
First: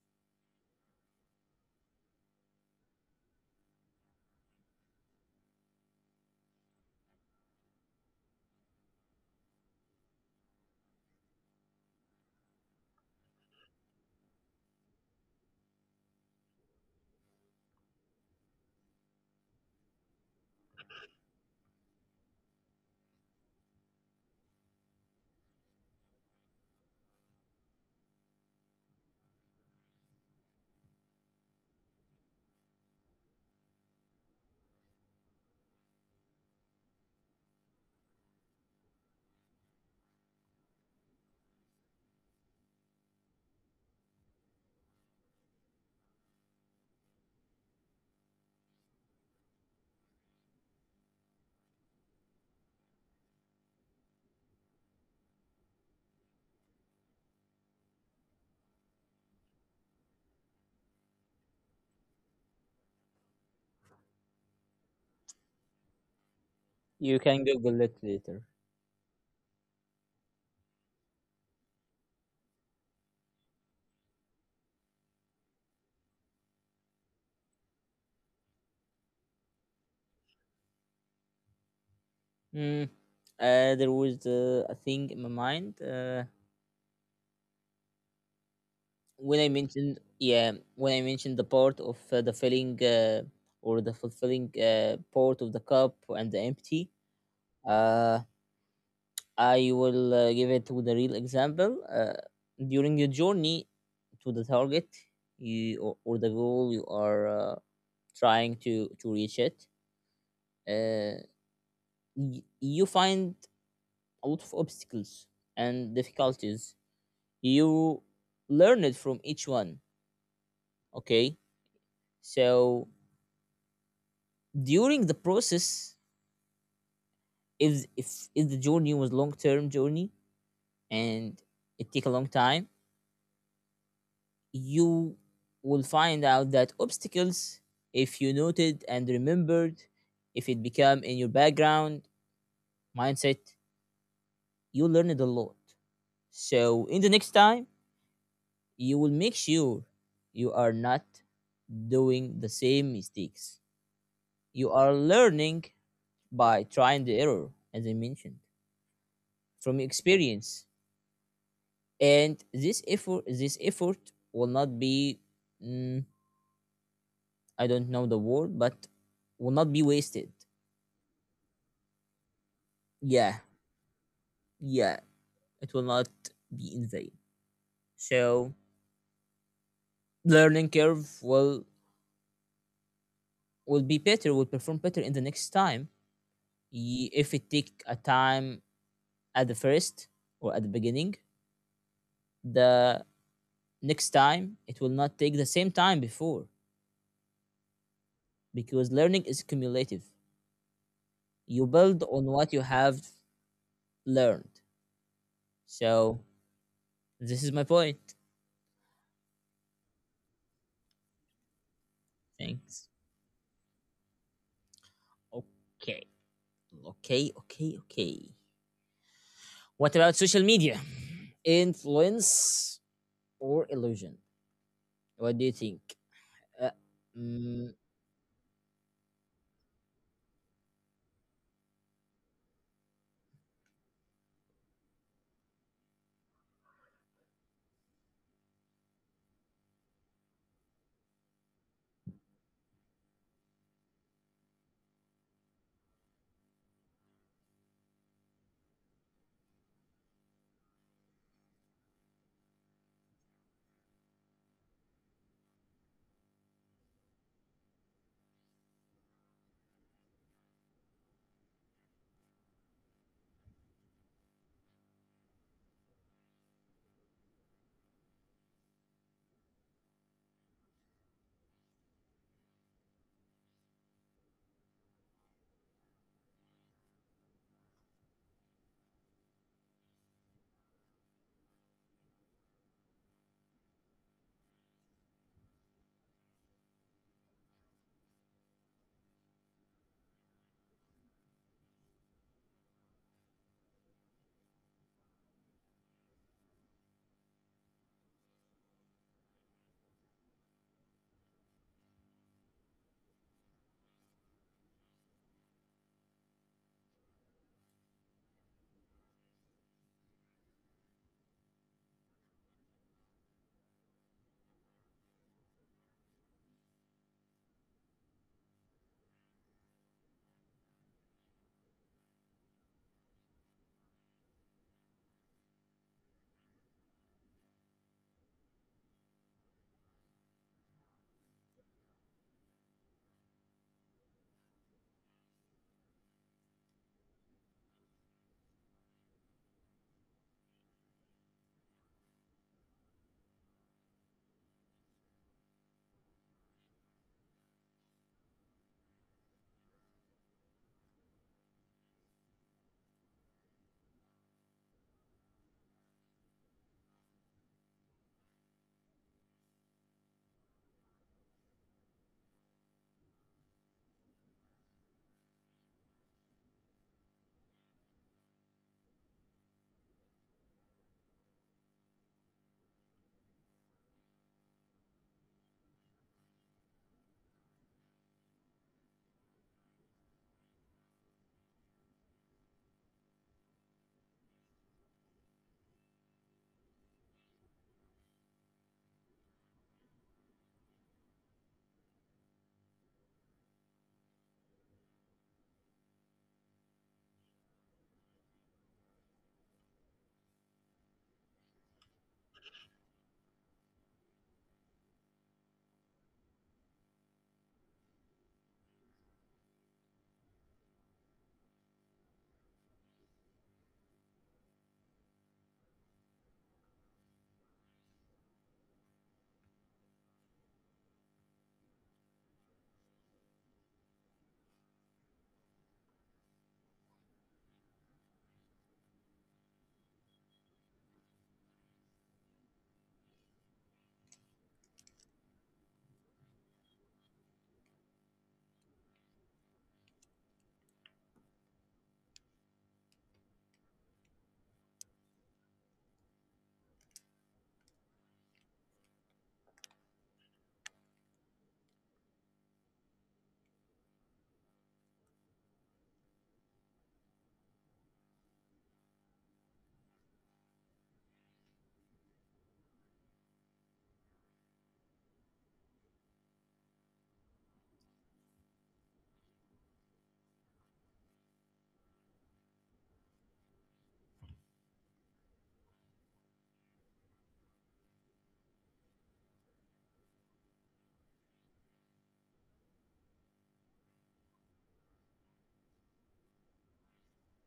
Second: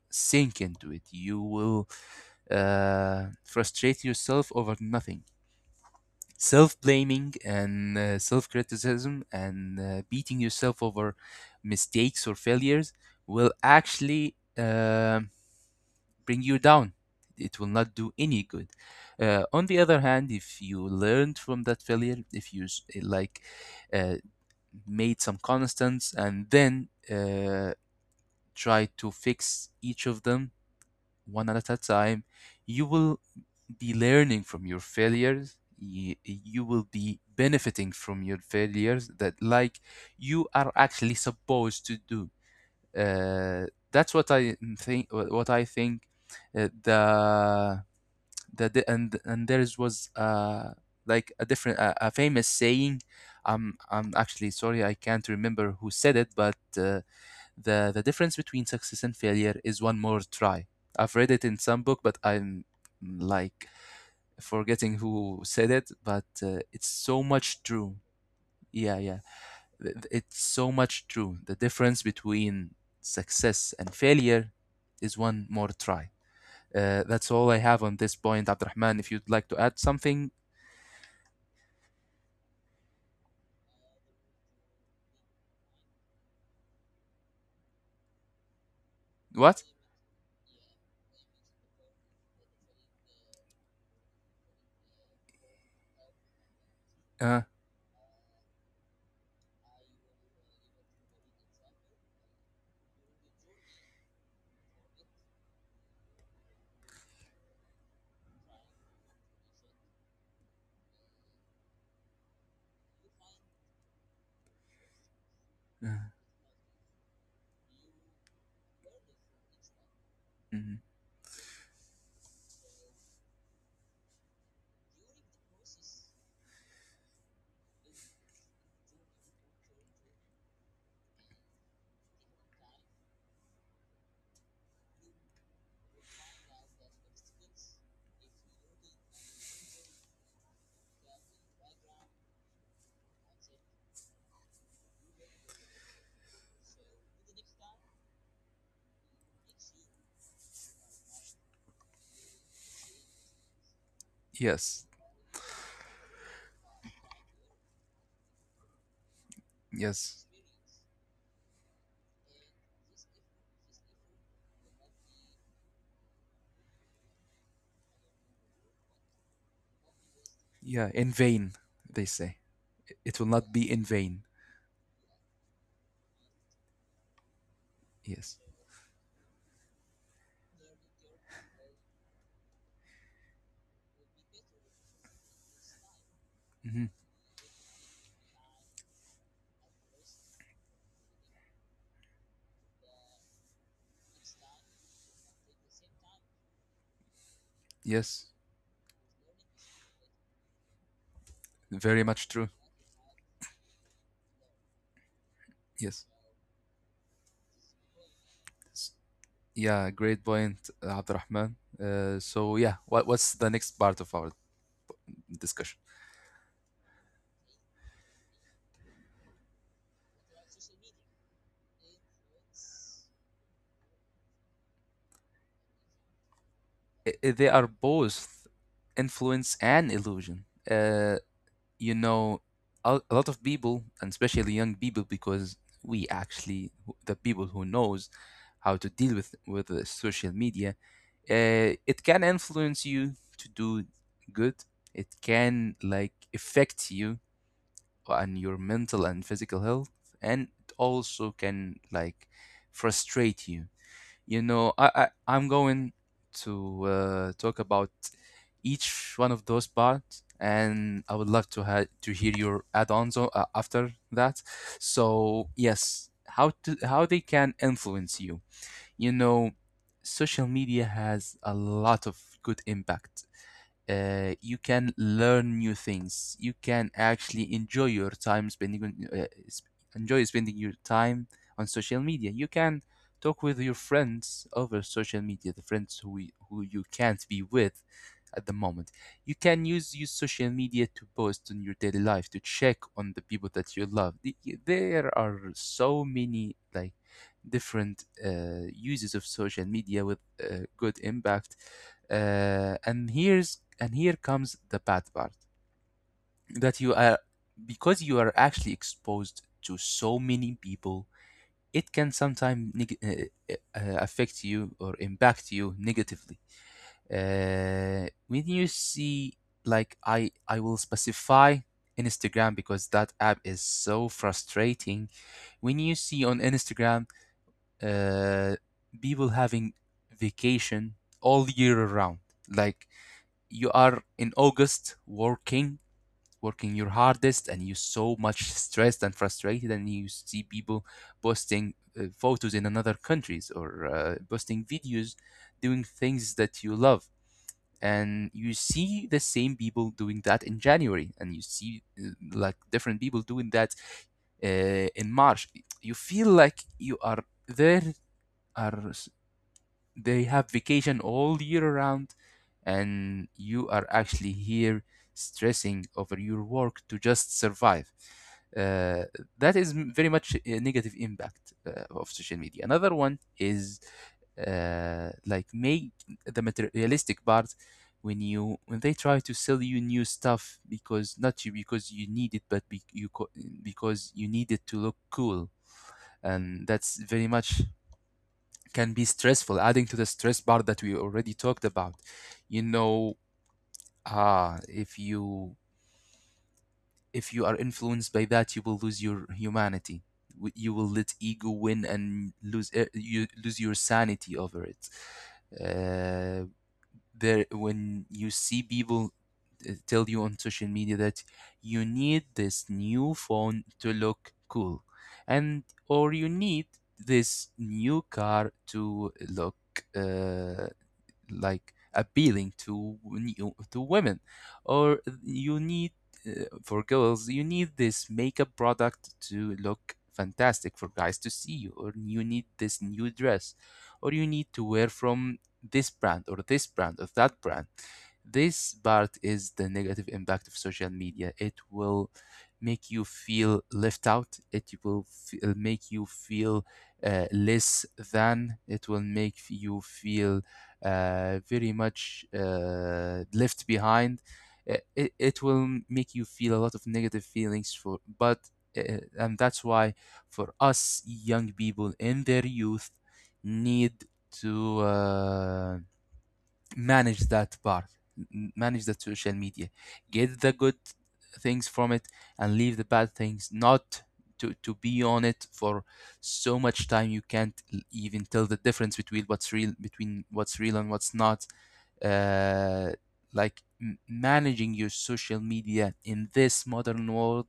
S2: sink into it. You will frustrate yourself over nothing. Self blaming and self criticism and beating yourself over mistakes or failures will actually bring you down. It will not do any good. On the other hand, if you learned from that failure, if you uh, made some constants and then try to fix each of them one at a time, you will be learning from your failures. You will be benefiting from your failures, that, like, you are actually supposed to do. uh, that's what I think. What I think. Uh, the and there is was, like, a different, a famous saying. I'm actually sorry I can't remember who said it, but the difference between success and failure is one more try. I've read it in some book, but I'm like forgetting who said it, but it's
S1: you
S2: so
S1: can
S2: much
S1: Google
S2: true.
S1: it later.
S2: Yeah, yeah, it's so much true. The difference between success and failure is one more try. That's all I have on this point, Abdurrahman. If you'd like to add something.
S1: Mm. There was a thing in my mind when I
S2: What?
S1: mentioned, yeah, when I mentioned the part of the filling, or the fulfilling part of the cup and the empty.
S2: Uh,
S1: Uh, I will give it with a real example. During your journey to the target, you, or the goal you are trying to reach it, uh, you find a lot of obstacles
S2: uh,
S1: and difficulties. You learn it from each one.
S2: mhm.
S1: Okay, so during the process, if if the journey was long term journey and it take a long time, you will find out that obstacles, if you noted and remembered, if it became in your background mindset, you learned a lot. So in the next time, you will make sure you are not doing the same mistakes. You
S2: Yes,
S1: are learning by trying the error, as I mentioned, from
S2: yes,
S1: experience. And this effort will not be, mm, I don't know the word, but will not be wasted.
S2: yeah. In vain, they say. It will
S1: Yeah,
S2: not be in vain.
S1: yeah, it will not be in vain.
S2: Yes,
S1: So learning curve will be better, will perform better in the next time.
S2: hmm,
S1: If it take a time at the first or at the beginning, the next time it will not take the same time before,
S2: yes.
S1: because learning is cumulative. You build
S2: Very
S1: on
S2: much true.
S1: what you have learned.
S2: Yes.
S1: So this is my point.
S2: S- Yeah, great point, Abdurrahman. So yeah,
S1: Thanks.
S2: what's the next part of our discussion?
S1: Okay. Okay. Okay. Okay. What about social media? Influence or illusion? What do you think? Uh,
S2: They are
S1: mm,
S2: both influence and illusion. Uh, you know, a lot of people, and especially young people, because we actually, the people who knows how to deal with the social media, it can influence you to do good. It can like affect you on your mental and physical health, and it also can like frustrate you. You know, I'm going to talk about each one of those parts, and I would love to hear your add-ons after that. So yes, how they can influence you. You know, social media has a lot of good impact. You can learn new things. You can actually enjoy spending your time on social media. You can talk with your friends over social media, the friends who you can't be with at the moment. You can use social media to post on your daily life, to check on the people that you love. There are so many like different uses of social media with good impact. And here comes the bad part, that you are because you are actually exposed to so many people, it can sometimes affect you or impact you negatively. When you see, like, I will specify Instagram, because that app is so frustrating. When you see on Instagram, uh, people having vacation all year around, like, you are in August working, working your hardest, and you're so much stressed and frustrated, and you see people posting photos in another countries, or posting videos doing things that you love. And you see the same people doing that in January, and you see like different people doing that in March. You feel like you are there are s- they have vacation all year round, and you are actually here stressing over your work to just survive. uh, that is very much a negative impact of social media. Another one is like make the materialistic part, when you when they try to sell you new stuff, because not you because you need it, but be, you co- because you need it to look cool. And that's very much can be stressful, adding to the stress bar that we already talked about. You know, ah, if you if you are influenced by that, you will lose your humanity. You will let ego win and you lose your sanity over it. Uh, when you see people tell you on social media that you need this new phone to look cool, and or you need this new car to look uh, like appealing to when to women, or you need for girls you need this makeup product to look fantastic for guys to see you, or you need this new dress, or you need to wear from this brand or that brand. This part is the negative impact of social media. It will make you feel left out, it will make you feel less than, it will make you feel very much left behind. It will make you feel a lot of negative feelings for. But and that's why for us young people in their youth need to manage that part, manage that social media, get the good things from it and leave the bad things, not to be on it for so much time you can't even tell the difference between what's real and what's not. uh, like managing your social media in this modern world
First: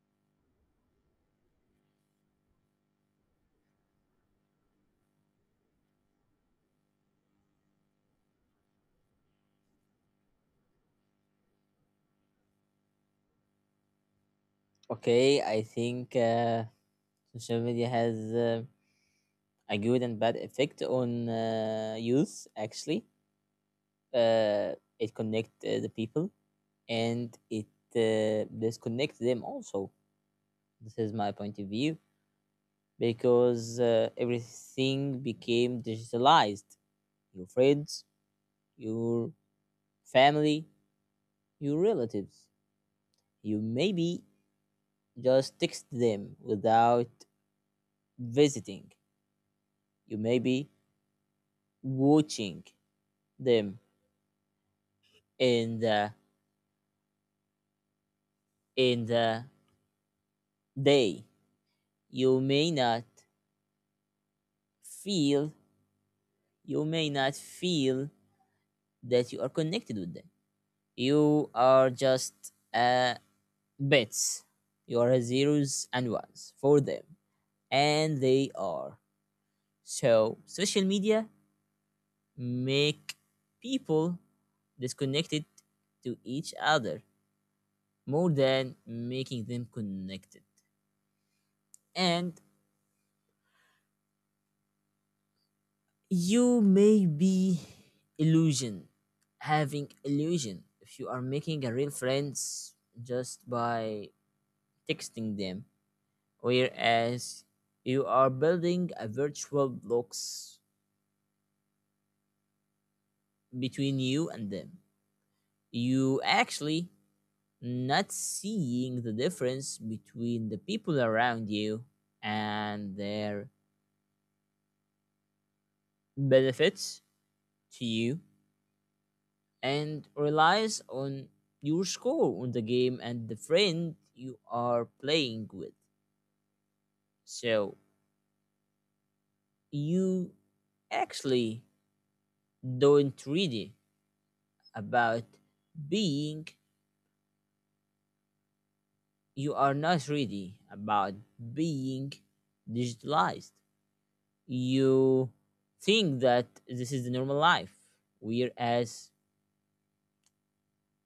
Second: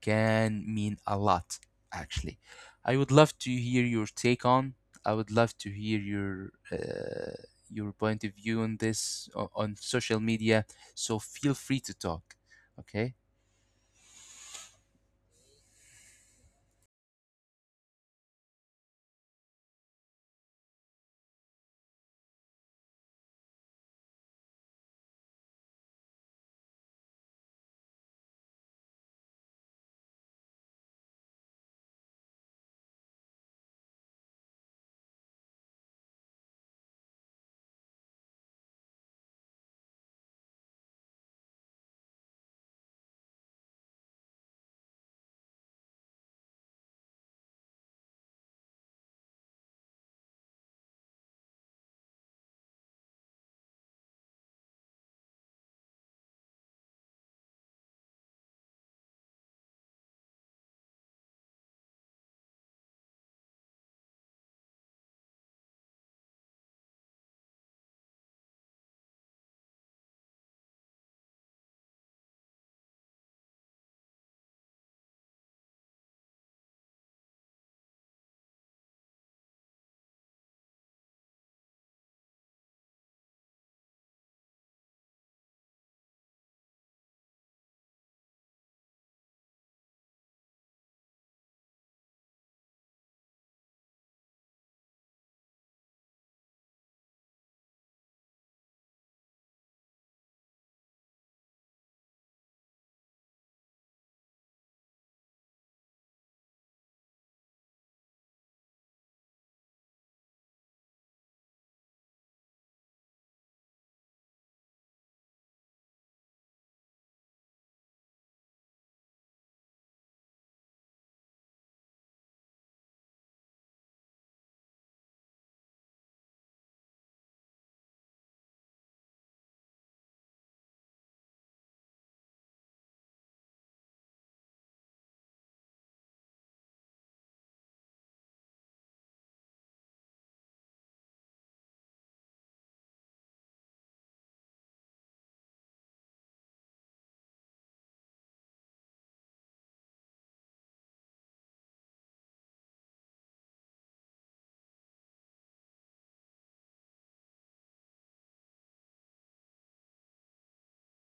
S2: can mean a lot, actually. I would love to hear your take on I would love to hear your point of view on on social media, so feel free to talk. Okay.
S1: okay, I think social media has a good and bad effect on youth, actually. It connects the people and it disconnects them also. This is my point of view because everything became digitalized. Your friends, your family, your relatives. You maybe just text them without visiting. You maybe watching them in the day. You may not feel you may not feel that you are connected with them. You are just uh, bits. You are zeros and ones for them, and they are. So social media make people disconnected to each other more than making them connected. And you may be illusion, having illusion if you are making a real friends just by texting them, whereas you are building a virtual blocks between you and them. You actually not seeing the difference between the people around you and their benefits to you, and relies on your score on the game and the friend you are playing with. So you actually don't really about being, you are not ready about being digitalized. You think that this is the normal life, whereas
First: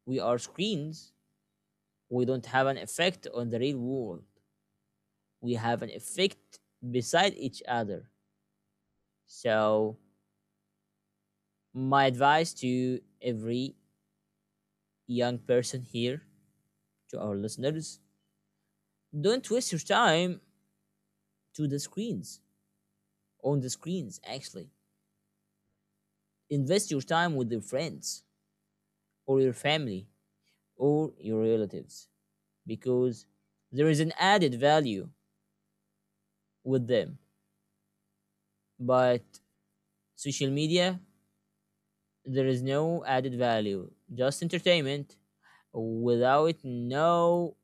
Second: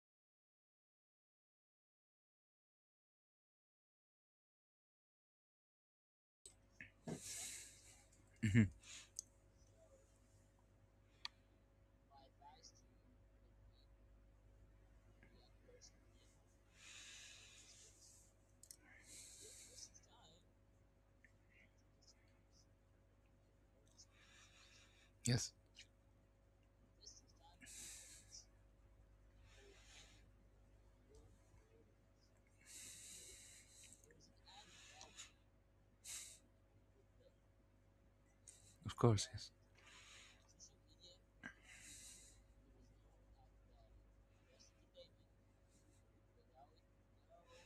S1: we are screens. We don't have an effect on the real world. We have an effect beside each other.
S2: hmm
S1: So my advice to every young person here, to our listeners, don't waste your time to the screens, on the screens actually.
S2: yes.
S1: Invest your time with your friends or your family or your relatives, because there is an added value with them.
S2: Of
S1: But
S2: course, yes.
S1: social media, there is no added value, just entertainment without no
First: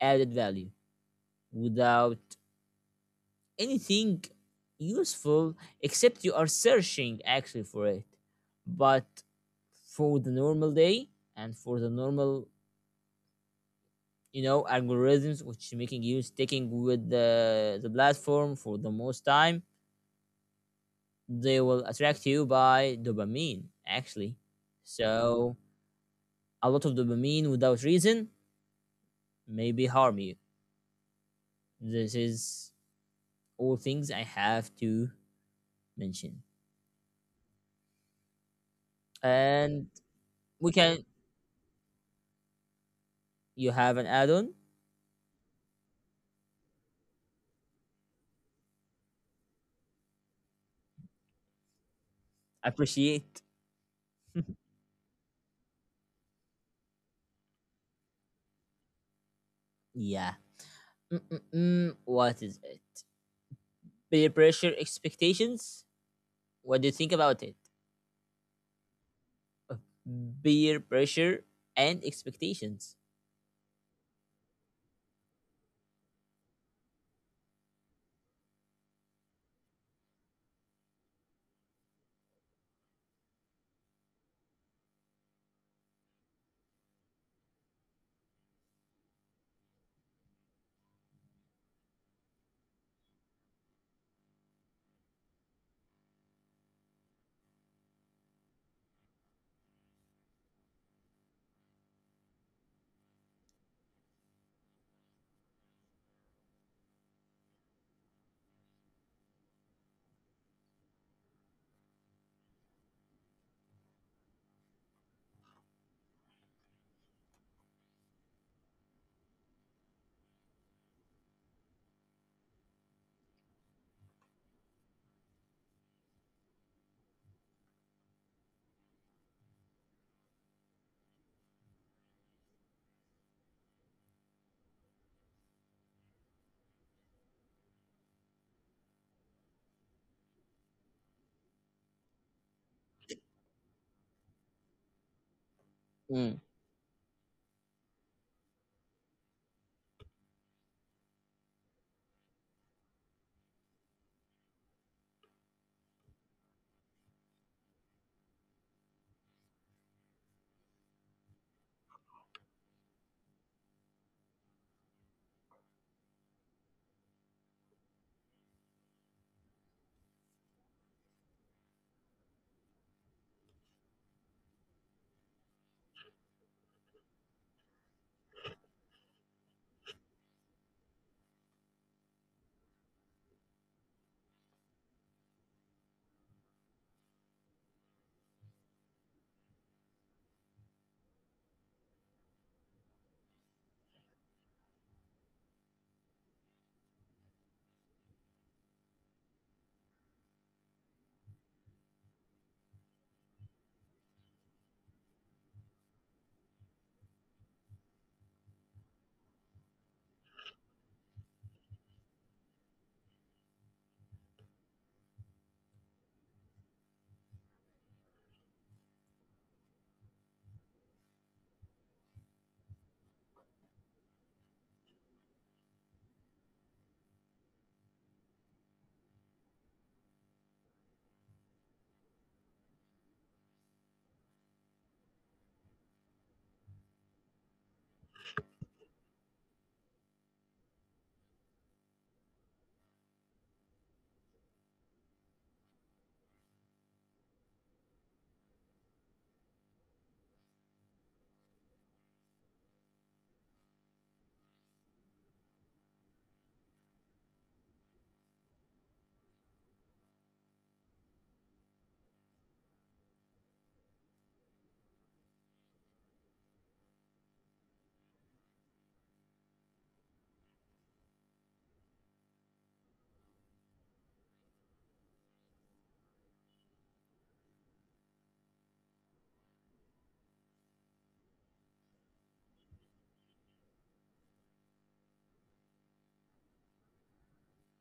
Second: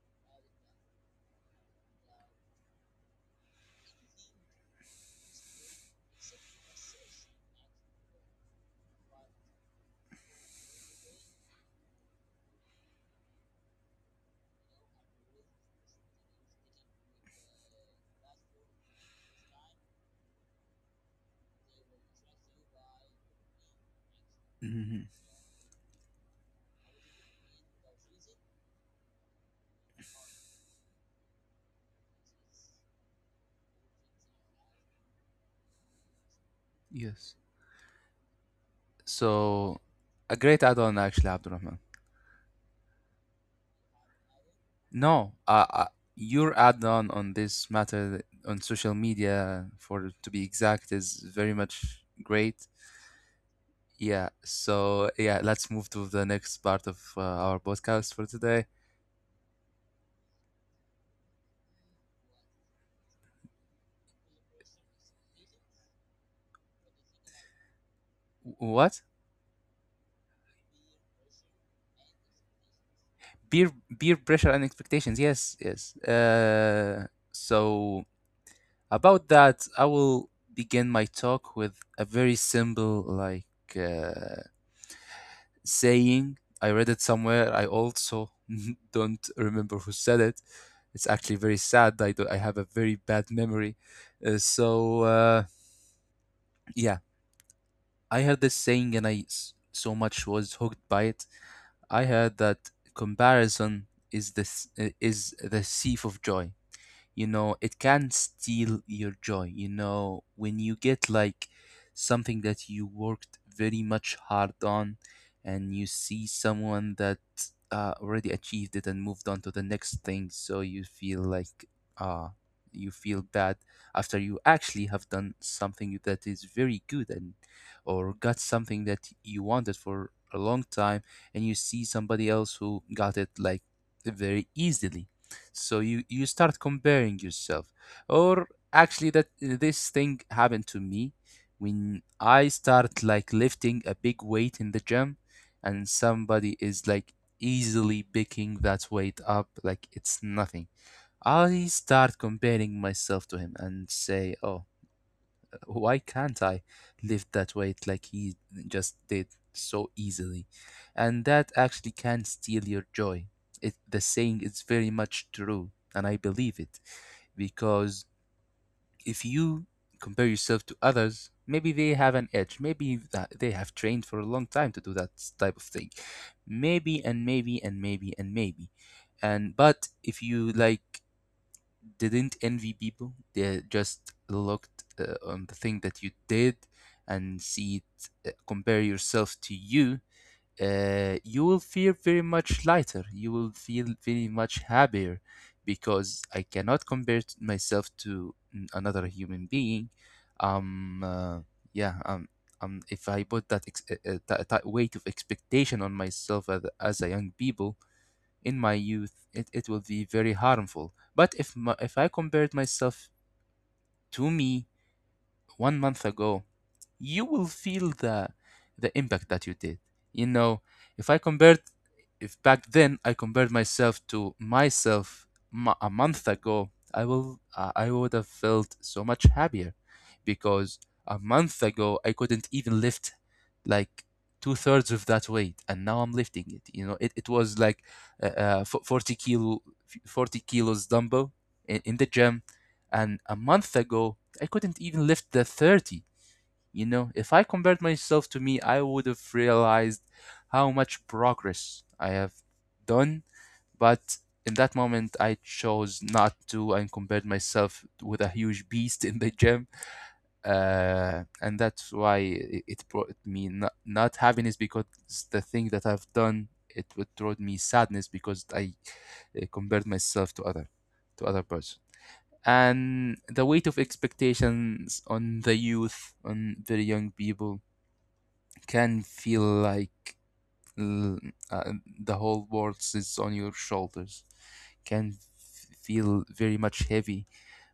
S1: added value, without anything useful except you are searching actually for it. But for the normal day and for the normal, you know, algorithms which making you sticking with the platform for the most time, they will attract you by dopamine actually.
S2: hmm
S1: So a lot of dopamine without reason maybe harm you. This is all things I have to mention.
S2: yes,
S1: And
S2: so a
S1: we
S2: great
S1: can,
S2: add-on, actually, Abdurrahman.
S1: you have an add on?
S2: No, your add-on on this matter, on social media, for to be exact, is very much great.
S1: Appreciate.
S2: Yeah, so yeah, let's move to the next part of our podcast for today.
S1: Yeah. Mm-mm-mm. What is it? Peer pressure expectations? What do you think about it?
S2: What?
S1: Peer pressure and expectations.
S2: Peer peer pressure and expectations. Yes, yes. So about that, I will begin my talk with a very simple like. uh, Saying, I read it somewhere, I also don't remember who said it. It's actually very sad, I have a very bad memory. Uh, so uh, yeah, I heard this saying and so much was hooked by it. I heard that comparison is is the thief of joy. You know, it can steal your joy. You know, when you get like something that you worked very much hard on, and you see someone that already achieved it and moved on to the next thing, so you feel like uh you feel bad after you actually have done something that is very good, and or got something that you wanted for a long time, and you see somebody else who got it like very easily. So you start comparing yourself. Or actually that this thing happened to me when I start like lifting a big weight in the gym, and
S1: Mm,
S2: somebody is like easily picking that weight up like it's nothing, I start comparing myself to him and say, oh, why can't I lift that weight like he just did so easily? And that actually can steal your joy. It, the saying is very much true, and I believe it, because if you compare yourself to others, maybe they have an edge. Maybe that they have trained for a long time to do that type of thing. Maybe and maybe and maybe and maybe. And but if you like didn't envy people, they just looked on the thing that you did and see it, compare yourself to you. You will feel very much lighter. You will feel very much happier, because I cannot myself to another human being. Um, uh, yeah, um, if I put that weight of expectation on myself as a young people, in my youth, it will be very harmful. But if I compared myself to me 1 month ago, you will feel the impact that you did. You know, if I compared, if back then I compared myself to myself a month ago, I would have felt so much happier, because a month ago I couldn't even lift like two-thirds of that weight, and now I'm lifting it. You know, it was like 40 kilo, 40 kilos dumbbell in the gym, and a month ago, I couldn't even lift the 30. You know, if I compared myself to me, I would have realized how much progress I have done. But in that moment, I chose not to and compared myself with a huge beast in the gym. And that's why it, it brought me not, not happiness, because the thing that I've done, it would brought me sadness because I compared myself to other person. And the weight of expectations on the youth, on very young people, can feel like l- uh, the whole world sits on your shoulders, can feel very much heavy.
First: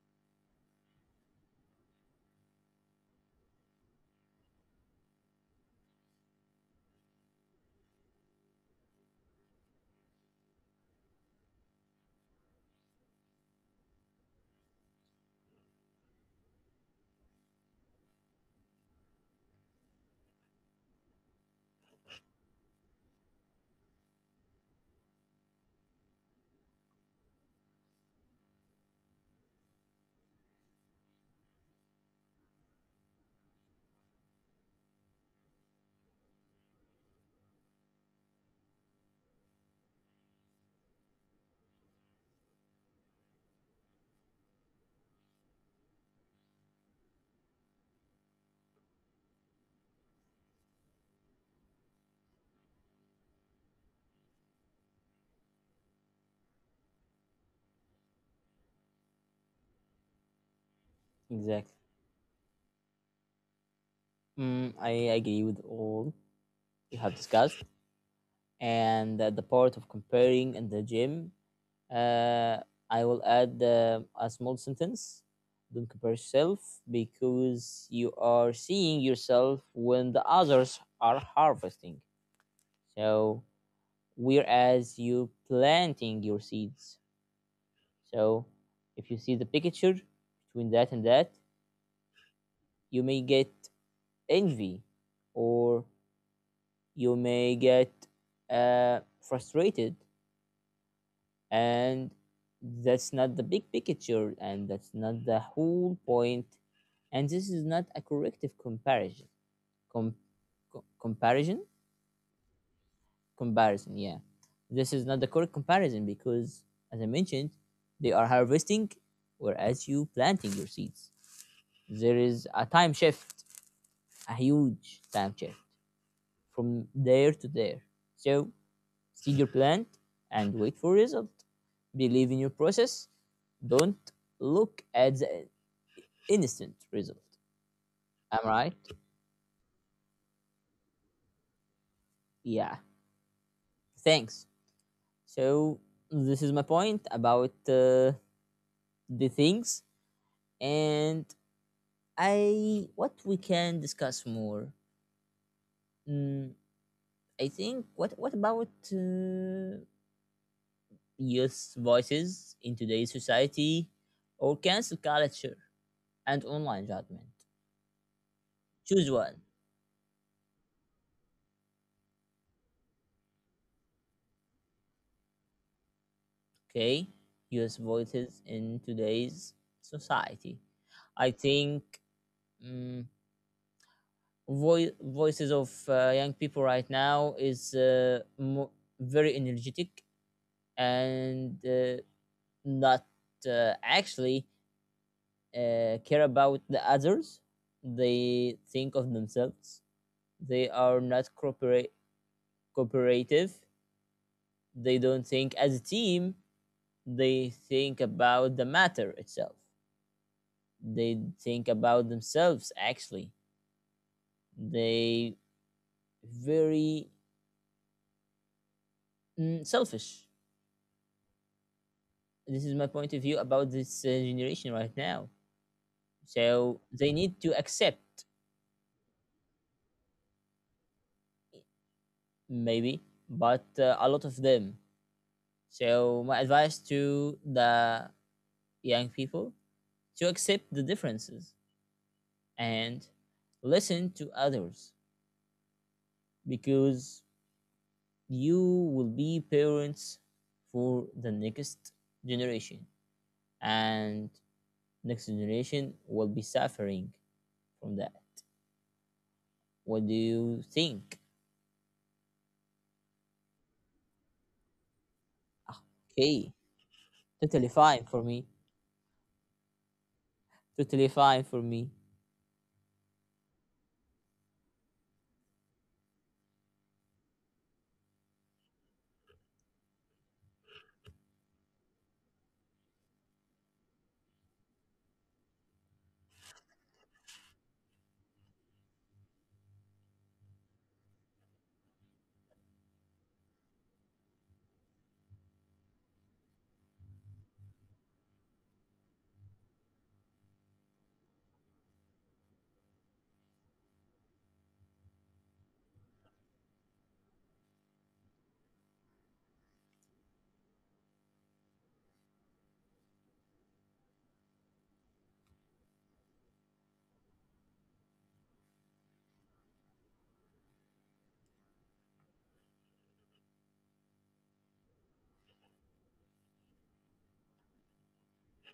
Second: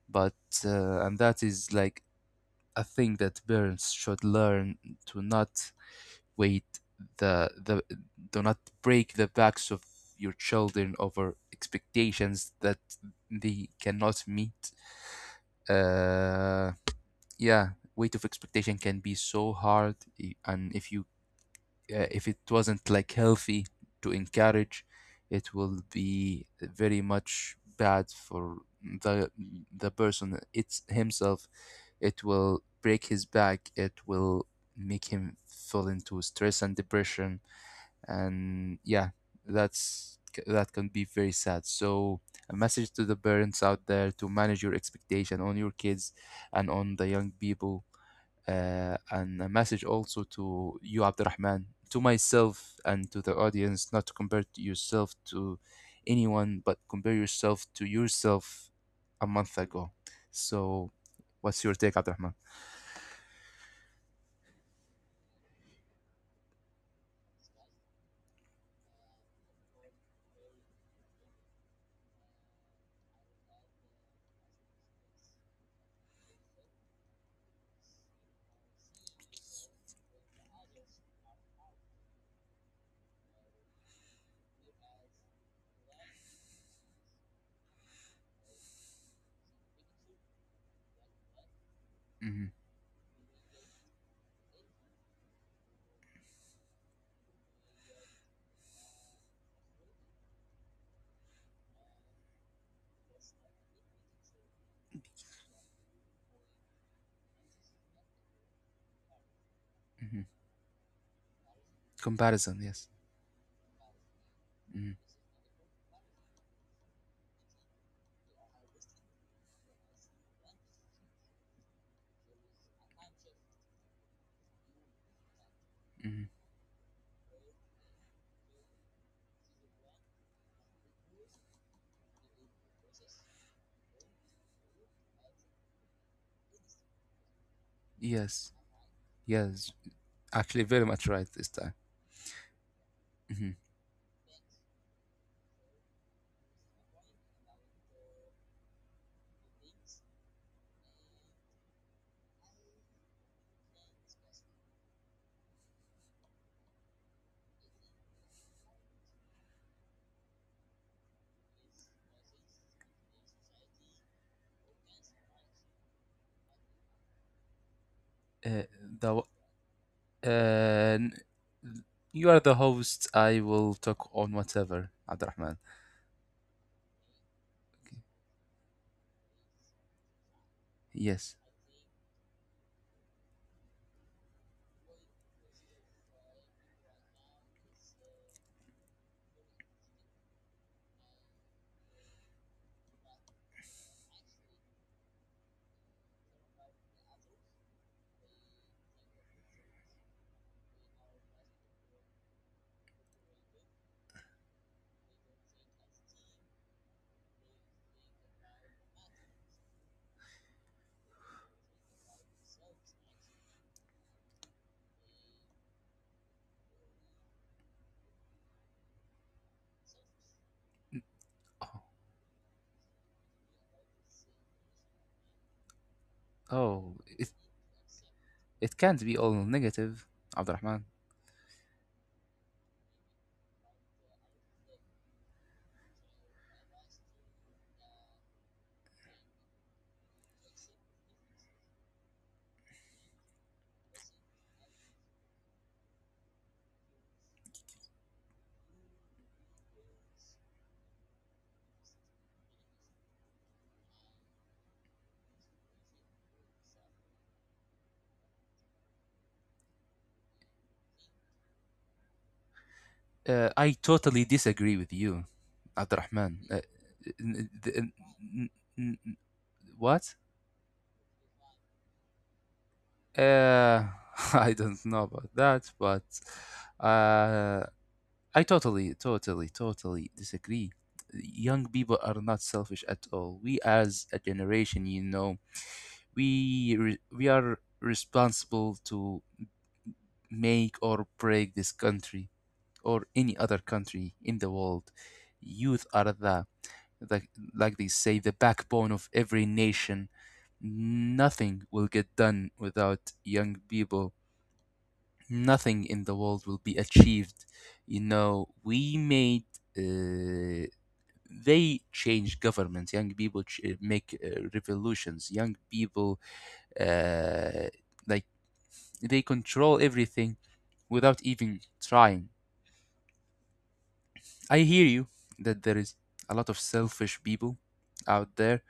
S2: But and that is like a thing that parents should learn, to not wait the do not break the backs of your children over expectations that they cannot meet. uh yeah Weight of expectation can be so hard. And if you if it wasn't like healthy to encourage, it will be very much bad for the the person it's himself. It will break his back, it will make him fall into stress and depression. And yeah, that's that can be very sad. So a message to the parents out there, to manage your expectation on your kids and on the young people. And a message also to you, Abdurrahman, to myself and to the audience, not to compare to yourself to anyone, but compare yourself to yourself a month ago. So, what's
S1: exactly.
S2: your take, Abdurrahman?
S1: Mm, I agree with all you have discussed. And the part of comparing in the gym, uh, I will add a small sentence. Don't compare yourself because you are seeing yourself when the others are harvesting. So whereas you planting your seeds, so if you see the picture between that and that,
S2: Hmm
S1: you may get envy, or you may get frustrated. And that's not the big picture and that's not the whole point, and this is not a corrective comparison. Com-
S2: hmm
S1: comparison,
S2: Comparison, yes.
S1: comparison, yeah, this
S2: hmm
S1: is not the correct comparison, because as I mentioned, they are harvesting whereas you planting your seeds. There is a time shift, a huge time shift
S2: hmm
S1: from there to there. So see your plant and wait for result. Believe in your process. Don't look at the instant result. Am I
S2: Yes,
S1: right?
S2: yes. Actually, very much right this time.
S1: Yeah.
S2: Hmm
S1: Thanks. So this is my point about the things, and I what we can discuss more. Mm, I think what about youth voices in today's society, or cancel culture and online judgment?
S2: Uh,
S1: Choose
S2: the,
S1: one.
S2: uh, n- you are the host. I will talk on whatever, Abdurrahman.
S1: Okay. US voices in today's society. I
S2: Yes.
S1: think um, voices of young people right now is very energetic and not actually care about the others. They think of themselves. They are not cooperate cooperative. They don't think as a team. They think about the matter itself. They think about themselves actually. They very, mm, selfish.
S2: Oh,
S1: This is my point of view about this generation right now. So
S2: oh,
S1: they
S2: it,
S1: need to accept.
S2: It can't be all negative, Abdurrahman.
S1: Maybe, but a lot of them. So my advice to the young people to accept the differences and listen to others, because you will be parents for the next generation, and next generation will be suffering from that. What do you think?
S2: I totally disagree with you, Abdurrahman.
S1: Okay,
S2: N-
S1: totally
S2: n-
S1: fine for me.
S2: n- n- n- what?
S1: Totally fine for me.
S2: Uh, I don't know about that, but uh, I totally, totally, totally disagree. Young people are not selfish at all. We, as a generation, you know, we are responsible to make or break this country, or any other country in the world. Youth are the, they say, the backbone of every nation. Nothing will get done without young people. Nothing in the world will be achieved. You know, we made. Uh, they change governments. Young people make revolutions. Young people, uh, like, they control everything without even trying. I hear you that there is a lot of selfish people out there,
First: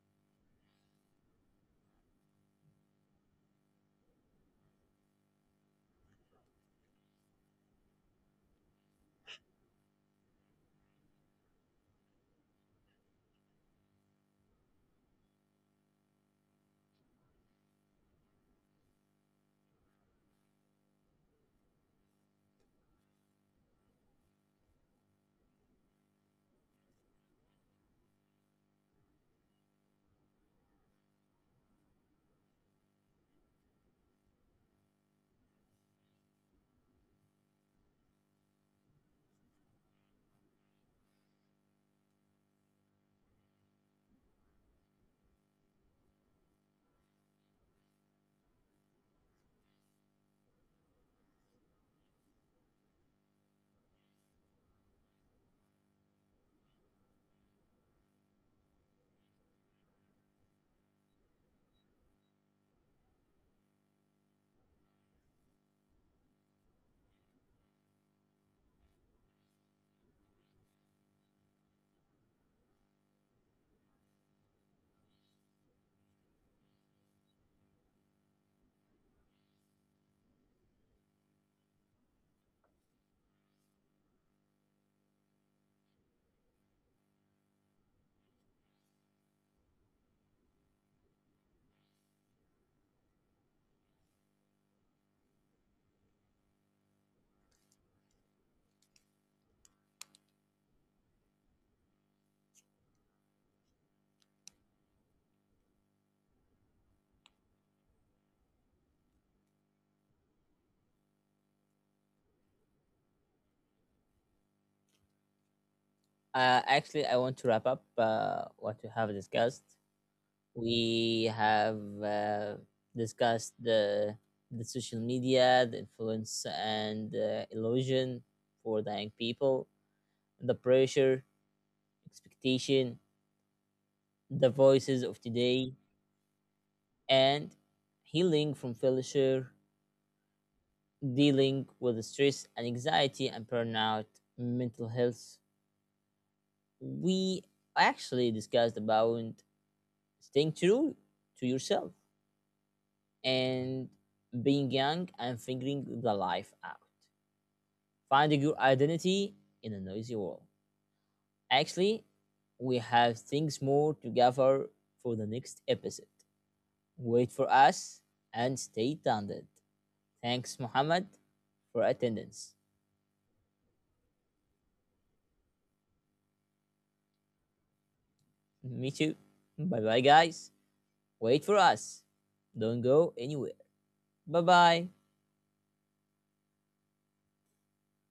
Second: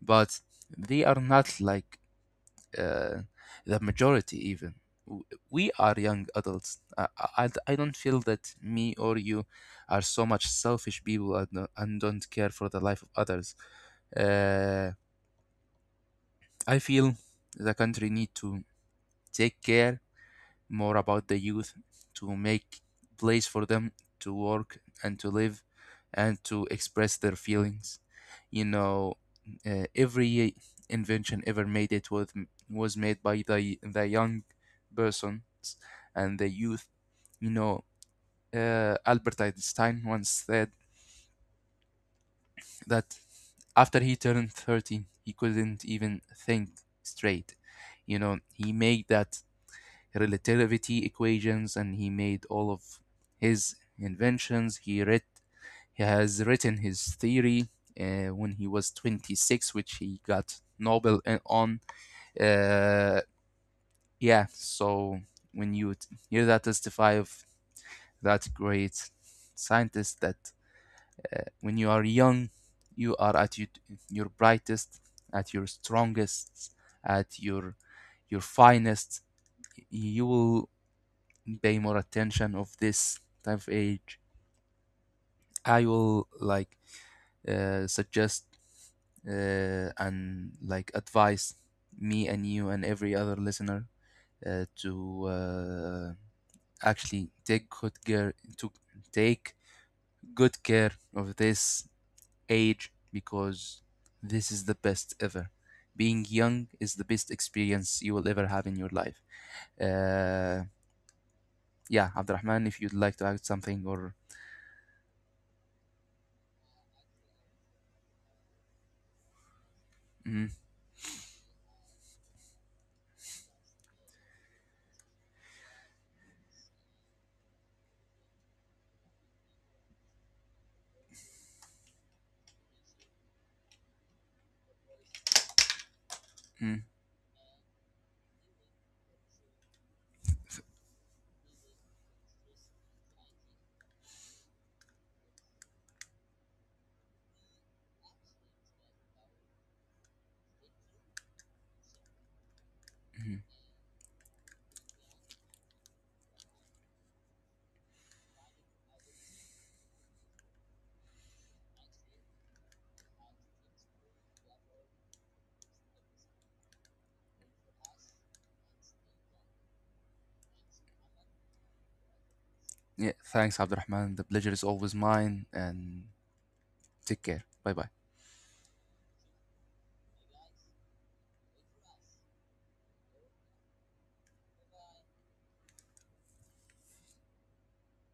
S2: but they are not like uh, the majority even. W- We are young adults. I don't feel that me or you are so much selfish people and and don't care for the life of others. Uh, I feel the country need to take care more about the youth, to make place for them to work and to live and to express their feelings. You know, every invention ever made, it was made by the young persons and the youth. You know, Albert Einstein once said that after he turned 30 he couldn't even think straight. You know, he made that relativity equations, and he made all of his inventions. He has written his theory when he was 26, which he got Nobel on. Uh, yeah, so when you hear that testify of that great scientist, that when you are young, you are at your brightest, at your strongest, at your finest. You will pay more attention of this type of age. I will like suggest and like advise me and you and every other listener to actually take good care to take good care of this age, because this is the best ever. Being young is the best experience you will ever have in your life. uh, yeah, Abdurrahman, if you'd like to add something or.
S1: Actually, I want to wrap up what we have discussed.
S2: Mm,
S1: We have uh, discussed the social media, the influence and illusion for the young people, the pressure, expectation, the voices of today,
S2: mm,
S1: and healing from failure, dealing with stress and anxiety and burnout, mental health. We actually discussed about staying true to yourself,
S2: mm.
S1: and being young and figuring the life out, finding your identity in a noisy world. Actually, we have things more to gather for the next episode. Wait for us and stay tuned. Thanks, Muhammad, for attendance.
S2: Yeah, thanks, Abdurrahman. The pleasure is always mine. And take care. Bye bye.
S1: Me too. Bye bye, guys. Wait for us. Don't go anywhere. Bye bye.